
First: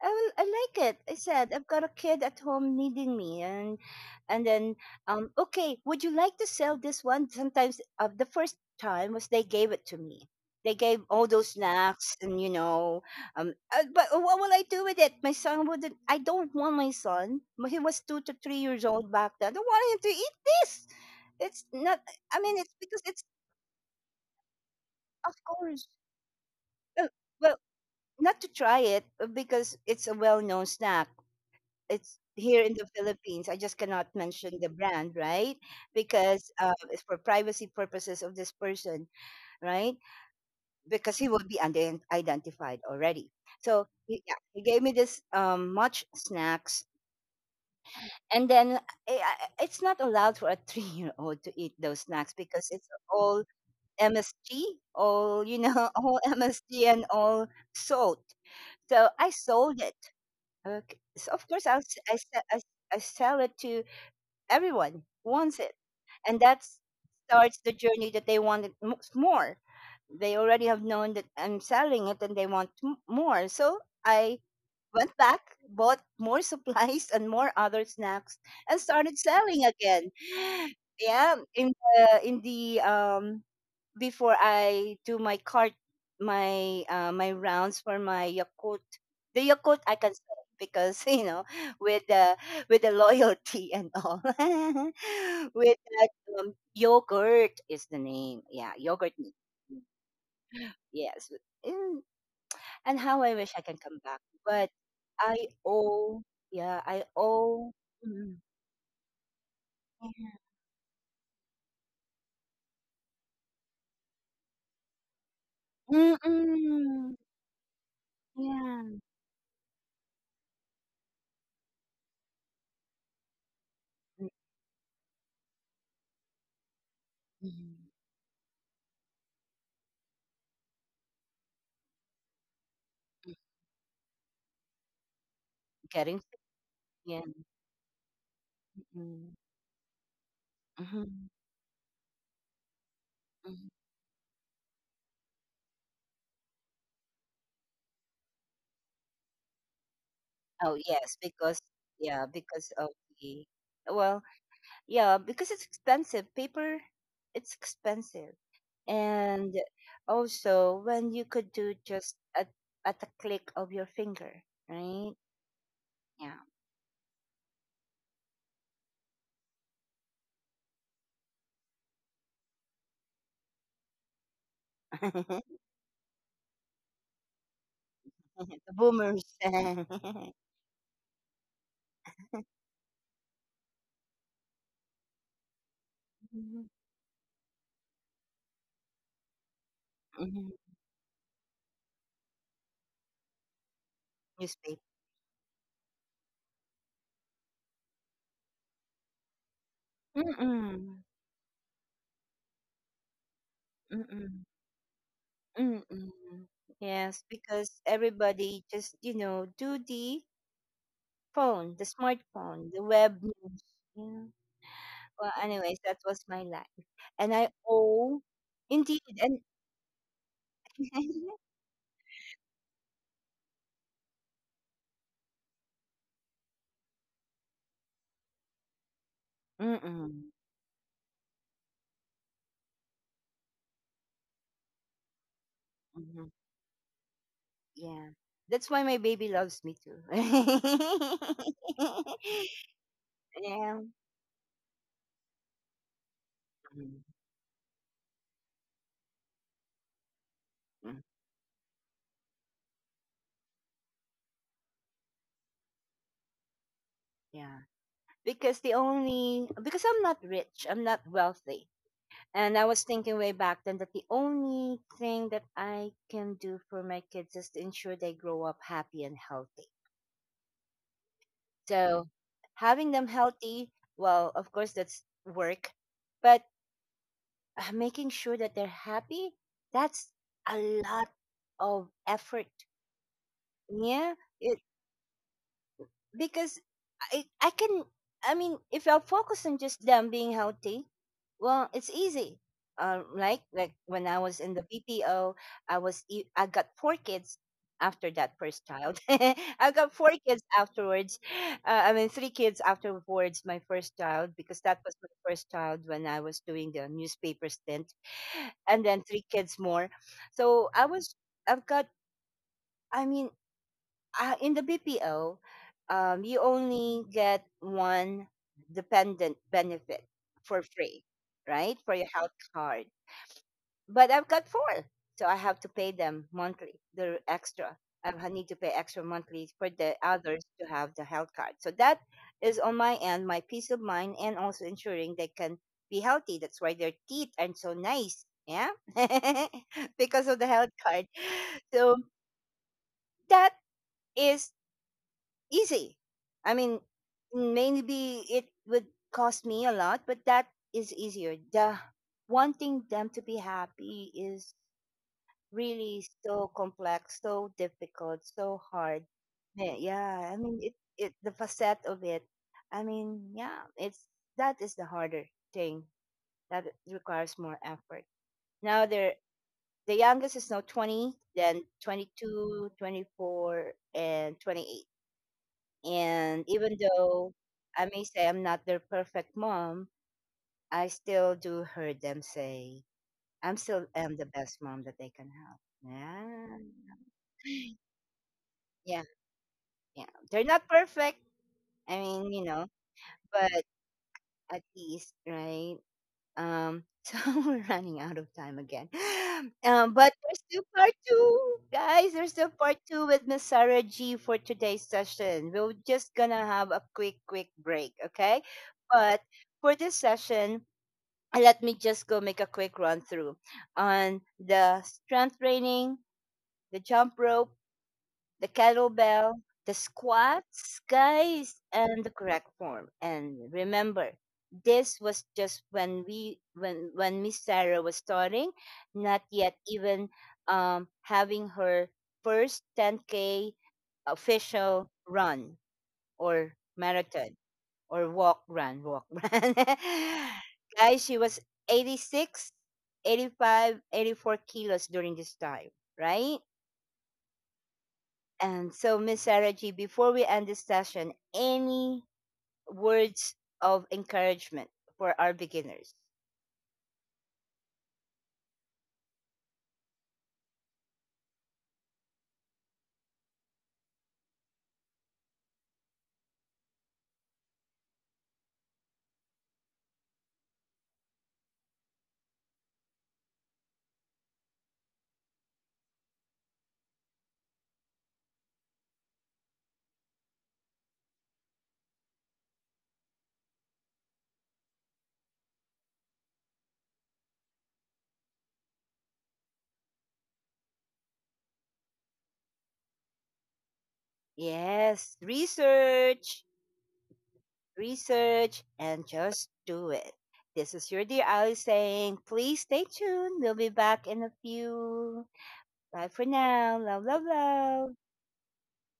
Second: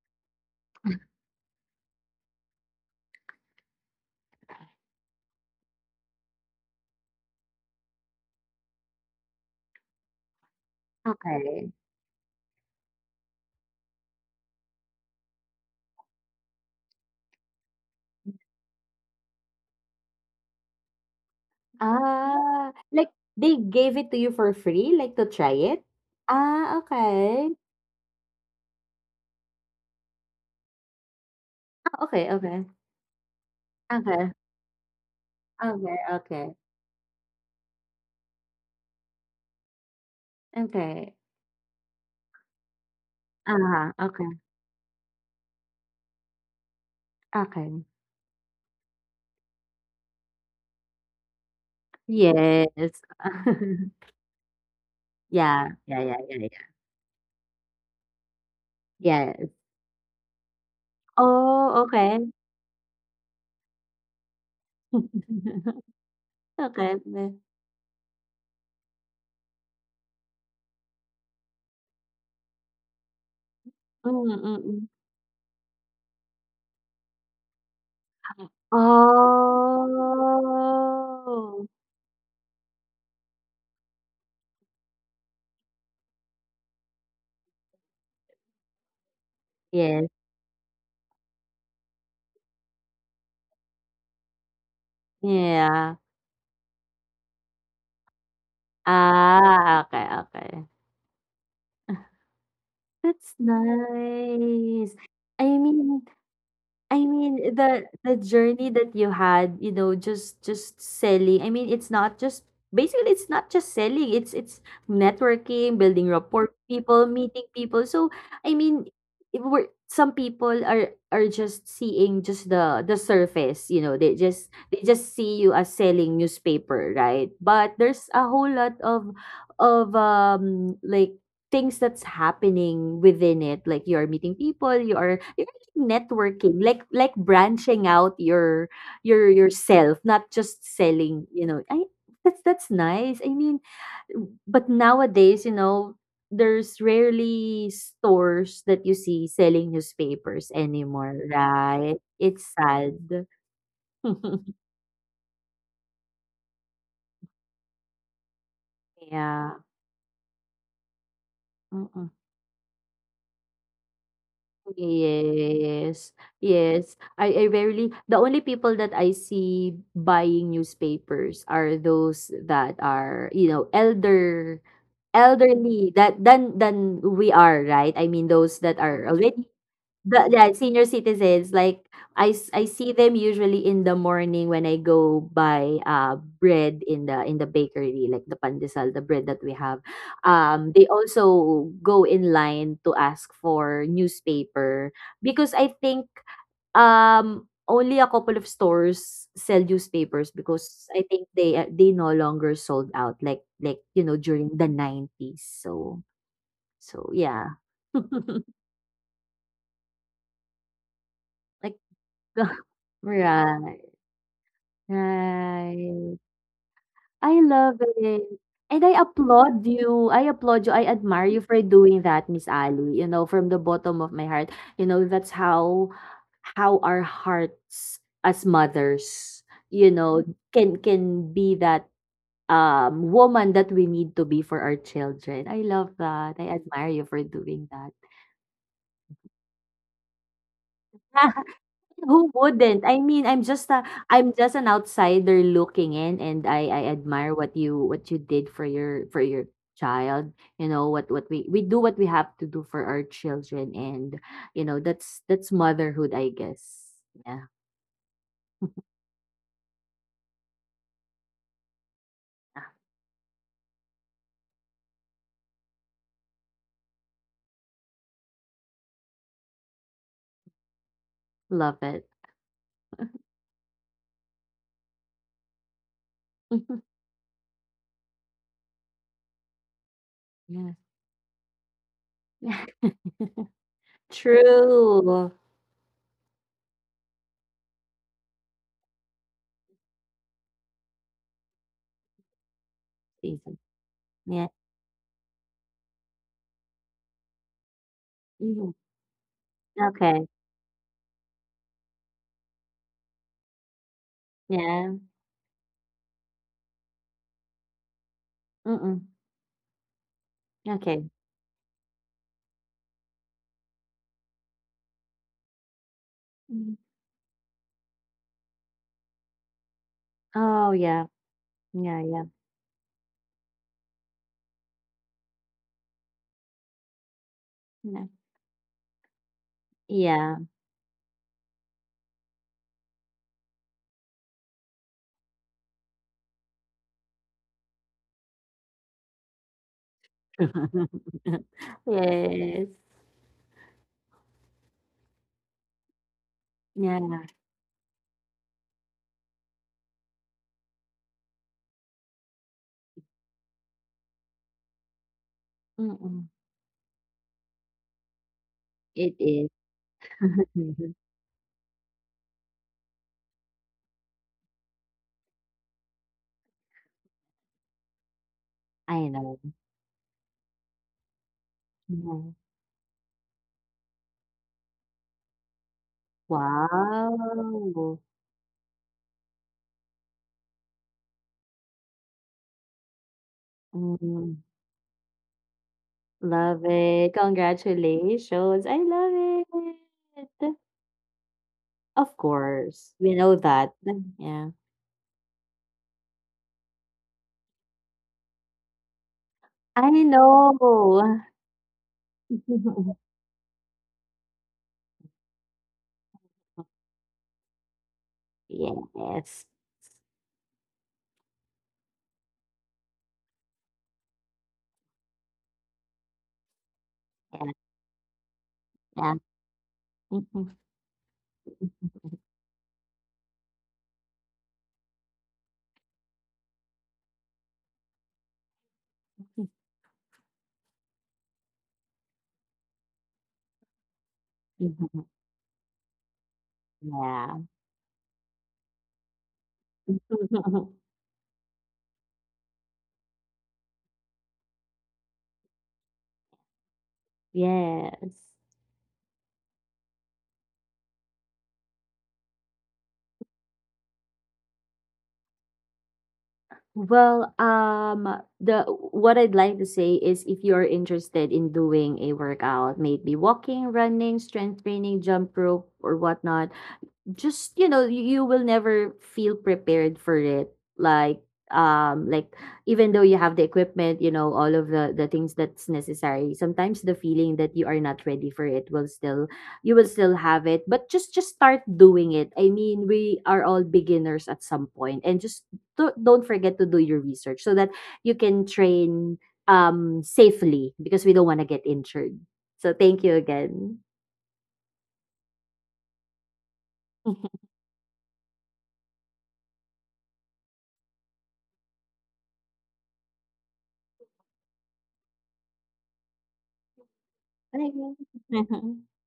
Speaker 1: I like it. I said, "I've got a kid at home needing me," and, and then, "okay, would you like to sell this one?" Sometimes the first time was they gave it to me. They gave all those
Speaker 2: Okay.
Speaker 1: snacks, and, but what will I do with it? My son wouldn't. I don't want my son. He was 2 to 3 years old back then. I don't want him to eat this. It's not. I mean,
Speaker 2: Ah,
Speaker 1: it's because
Speaker 2: like
Speaker 1: it's,
Speaker 2: they gave it to you for free, like to
Speaker 1: of
Speaker 2: try it?
Speaker 1: course.
Speaker 2: Ah,
Speaker 1: uh,
Speaker 2: okay.
Speaker 1: Well, not to try it, because it's a well-known snack.
Speaker 2: Ah,
Speaker 1: It's
Speaker 2: okay,
Speaker 1: here
Speaker 2: okay.
Speaker 1: in the Philippines. I just cannot
Speaker 2: Okay,
Speaker 1: mention the brand, right?
Speaker 2: okay,
Speaker 1: Because
Speaker 2: okay,
Speaker 1: it's for privacy purposes of this person, right?
Speaker 2: okay.
Speaker 1: Because he will be identified already.
Speaker 2: Ah,
Speaker 1: So
Speaker 2: huh,
Speaker 1: he,
Speaker 2: okay,
Speaker 1: yeah, he gave me this much snacks,
Speaker 2: okay.
Speaker 1: and then it's not allowed for a 3-year-old to eat those snacks because it's
Speaker 2: Yes.
Speaker 1: all MSG, all,
Speaker 2: Yeah, yeah, yeah,
Speaker 1: all
Speaker 2: yeah, yeah.
Speaker 1: MSG and all salt. So I
Speaker 2: Yes.
Speaker 1: sold it. Okay. So of course I'll,
Speaker 2: Oh,
Speaker 1: s- I,
Speaker 2: okay.
Speaker 1: se- I sell it to everyone. Wants it, and that
Speaker 2: Okay, yeah.
Speaker 1: starts the journey that they want it more. They already have known that I'm selling it, and they want more, so
Speaker 2: Mm,
Speaker 1: I
Speaker 2: mm, mm.
Speaker 1: went back, bought more supplies and more other snacks, and started selling again. Yeah,
Speaker 2: Oh.
Speaker 1: in the before I do my cart, my rounds for my Yakult. The Yakult I
Speaker 2: Yes.
Speaker 1: can sell because with the with the loyalty and all. With
Speaker 2: Yeah.
Speaker 1: that, yogurt is the name. Yeah, yogurt meat.
Speaker 2: Ah, okay, okay.
Speaker 1: Yes. Mm, And how
Speaker 2: That's
Speaker 1: I wish I can come back, but
Speaker 2: nice. I
Speaker 1: I
Speaker 2: mean,
Speaker 1: owe. Yeah,
Speaker 2: I
Speaker 1: I
Speaker 2: mean
Speaker 1: owe.
Speaker 2: the
Speaker 1: Mm,
Speaker 2: journey that you had, you know,
Speaker 1: yeah.
Speaker 2: just selling. I mean, it's not just, basically, it's not just selling. It's networking, building rapport with people,
Speaker 1: Mm-mm.
Speaker 2: meeting people. So, I mean,
Speaker 1: Yeah.
Speaker 2: if we're, some people are just seeing just the surface. You know, they just, they just see you as selling newspaper, right?
Speaker 1: Mm-mm.
Speaker 2: But there's a whole lot of, like things that's happening within it, like you are meeting people, you are
Speaker 1: Getting sick
Speaker 2: networking, like
Speaker 1: again.
Speaker 2: branching out your
Speaker 1: Mm-hmm.
Speaker 2: yourself, not just selling,
Speaker 1: Mm-hmm.
Speaker 2: you know, I that's nice. I mean,
Speaker 1: Mm-hmm.
Speaker 2: but nowadays, you know, there's rarely stores that you see selling newspapers
Speaker 1: Oh, yes,
Speaker 2: anymore,
Speaker 1: because
Speaker 2: right?
Speaker 1: yeah,
Speaker 2: It's
Speaker 1: because of
Speaker 2: sad.
Speaker 1: the well, yeah, because it's expensive. Paper, it's expensive.
Speaker 2: Yeah.
Speaker 1: And also when you could do
Speaker 2: Mm-mm.
Speaker 1: just at the click of your finger, right?
Speaker 2: Yes,
Speaker 1: Yeah.
Speaker 2: yes. I rarely, the only people that I see buying newspapers are those that are, you know, elderly that than, we are, right? I mean, those
Speaker 1: The
Speaker 2: that are
Speaker 1: boomers.
Speaker 2: already the yeah, senior citizens. Like, I see them usually in the morning when I go buy,
Speaker 1: Mhm.
Speaker 2: bread in the, in the bakery, like the pandesal, the bread that we have.
Speaker 1: Mhm.
Speaker 2: They also go in line to ask for
Speaker 1: Newspaper.
Speaker 2: newspaper, because I think, um, only a couple of stores sell newspapers, because
Speaker 1: Mm-mm.
Speaker 2: I think they a they no longer sold out like, you know,
Speaker 1: Mm-mm.
Speaker 2: during the 90s.
Speaker 1: Mm-mm.
Speaker 2: So
Speaker 1: Yes,
Speaker 2: yeah.
Speaker 1: because everybody just, do the phone,
Speaker 2: Like
Speaker 1: the smartphone, the web news.
Speaker 2: right,
Speaker 1: Yeah. Well, anyways, that
Speaker 2: right.
Speaker 1: was my life. And
Speaker 2: I
Speaker 1: I
Speaker 2: love
Speaker 1: owe
Speaker 2: it. And I
Speaker 1: indeed, and
Speaker 2: applaud you. I applaud you. I admire you for doing that, Miss Ali. You know, from the bottom of my heart. You know, that's how our hearts as mothers, you know,
Speaker 1: mm-mm,
Speaker 2: can be that, woman that we need to be for our children. I love
Speaker 1: mm
Speaker 2: that.
Speaker 1: hmm,
Speaker 2: I admire you for doing that.
Speaker 1: yeah. That's why my baby loves me too. Yeah.
Speaker 2: Who wouldn't? I mean, I'm just an outsider looking in, and I
Speaker 1: Mm,
Speaker 2: admire what you, what you did for your, for your child. You know,
Speaker 1: mm,
Speaker 2: what we do what we have to do for our children, and, you know, that's motherhood, I guess. Yeah.
Speaker 1: yeah. Because the only, because I'm not rich, I'm not wealthy. And
Speaker 2: Ah,
Speaker 1: I was thinking way back then that the only thing that I can do for my kids is to ensure they grow up happy and healthy.
Speaker 2: love it.
Speaker 1: So having them healthy, well, of course, that's work, but, making sure that they're happy, that's a
Speaker 2: yeah.
Speaker 1: lot of effort. Yeah,
Speaker 2: True.
Speaker 1: because I I can I mean, if I focus on just them being healthy, well, it's easy. Uh, like
Speaker 2: Season.
Speaker 1: like when I was
Speaker 2: Yeah.
Speaker 1: in the BPO, I got four kids after that first
Speaker 2: Mhm.
Speaker 1: child. I got four
Speaker 2: Okay.
Speaker 1: kids afterwards. I mean, three kids afterwards my first child, because that was
Speaker 2: Yeah.
Speaker 1: my first child when I was doing the newspaper stint, and then
Speaker 2: Mm-mm.
Speaker 1: three kids more. So I
Speaker 2: Okay.
Speaker 1: was I've got I mean, in the BPO, you
Speaker 2: Mhm.
Speaker 1: only get one dependent benefit for
Speaker 2: Oh,
Speaker 1: free,
Speaker 2: yeah.
Speaker 1: right? For
Speaker 2: Yeah,
Speaker 1: your
Speaker 2: yeah.
Speaker 1: health card. But I've got four, so I have to pay them monthly. The extra,
Speaker 2: Yeah.
Speaker 1: need to pay extra monthly for the
Speaker 2: Yeah.
Speaker 1: others to have the health card. So that is on my end, my peace of mind, and also ensuring they can be healthy. That's why their teeth are so nice, yeah, because of the health card. So
Speaker 2: Yes.
Speaker 1: that is easy. I mean,
Speaker 2: Yeah.
Speaker 1: maybe it would cost me a lot, but that is easier. The wanting them to be happy is really
Speaker 2: Mm.
Speaker 1: so complex, so difficult, so hard.
Speaker 2: It is.
Speaker 1: Yeah, yeah, I mean, it, it the facet of it. I mean, yeah, it's that is the harder thing that requires more effort. Now,
Speaker 2: I know.
Speaker 1: the youngest is now 20, then twenty
Speaker 2: Yeah.
Speaker 1: two, 24, and 28. And even though I
Speaker 2: Wow.
Speaker 1: may say I'm not their perfect mom, I still do hear them say, I'm still am the
Speaker 2: Mm.
Speaker 1: best mom that they can have. Yeah.
Speaker 2: Love it. Congratulations. I
Speaker 1: Yeah.
Speaker 2: love
Speaker 1: Yeah. They're
Speaker 2: it.
Speaker 1: not perfect. I
Speaker 2: Of
Speaker 1: mean,
Speaker 2: course. We know
Speaker 1: but
Speaker 2: that. Yeah.
Speaker 1: at least, right? So we're running out of time again.
Speaker 2: I
Speaker 1: But there's
Speaker 2: know.
Speaker 1: still part two, guys. There's still part two with Miss Sarah G for today's session. We're just gonna have a quick, quick break, okay? But
Speaker 2: Yes.
Speaker 1: for this session, let me just go make a quick run through on the strength training, the jump
Speaker 2: Yeah.
Speaker 1: rope, the
Speaker 2: Yeah.
Speaker 1: kettlebell, the squats, guys, and the correct form. And remember, this was just when we when Miss Sarah was starting, not yet even, having her first 10K official run or marathon
Speaker 2: Yeah.
Speaker 1: or walk run walk run. Guys, she was 86, 85, 84 kilos during this time, right?
Speaker 2: Yes.
Speaker 1: And so, Miss Sarah G, before we end this session, any words of encouragement for our beginners?
Speaker 2: Well, the what I'd like to say is if you're interested in doing a workout, maybe walking, running, strength training, jump rope, or whatnot, just, you know, you will never feel prepared for it, like, like, even though you have the equipment, you know, all of the things that's necessary, sometimes the feeling that you are not ready for it will still, you will still have it, but just start doing it. I mean, we are all beginners at some point, and just don't forget to do your research, so that you can train safely, because we don't want to get injured. So thank you again.
Speaker 1: Yes, research, research, and just do it. This is your dear Ali saying, please stay tuned. We'll be back in a few. Bye for now. Love, love,
Speaker 2: Thank
Speaker 1: love.
Speaker 2: you.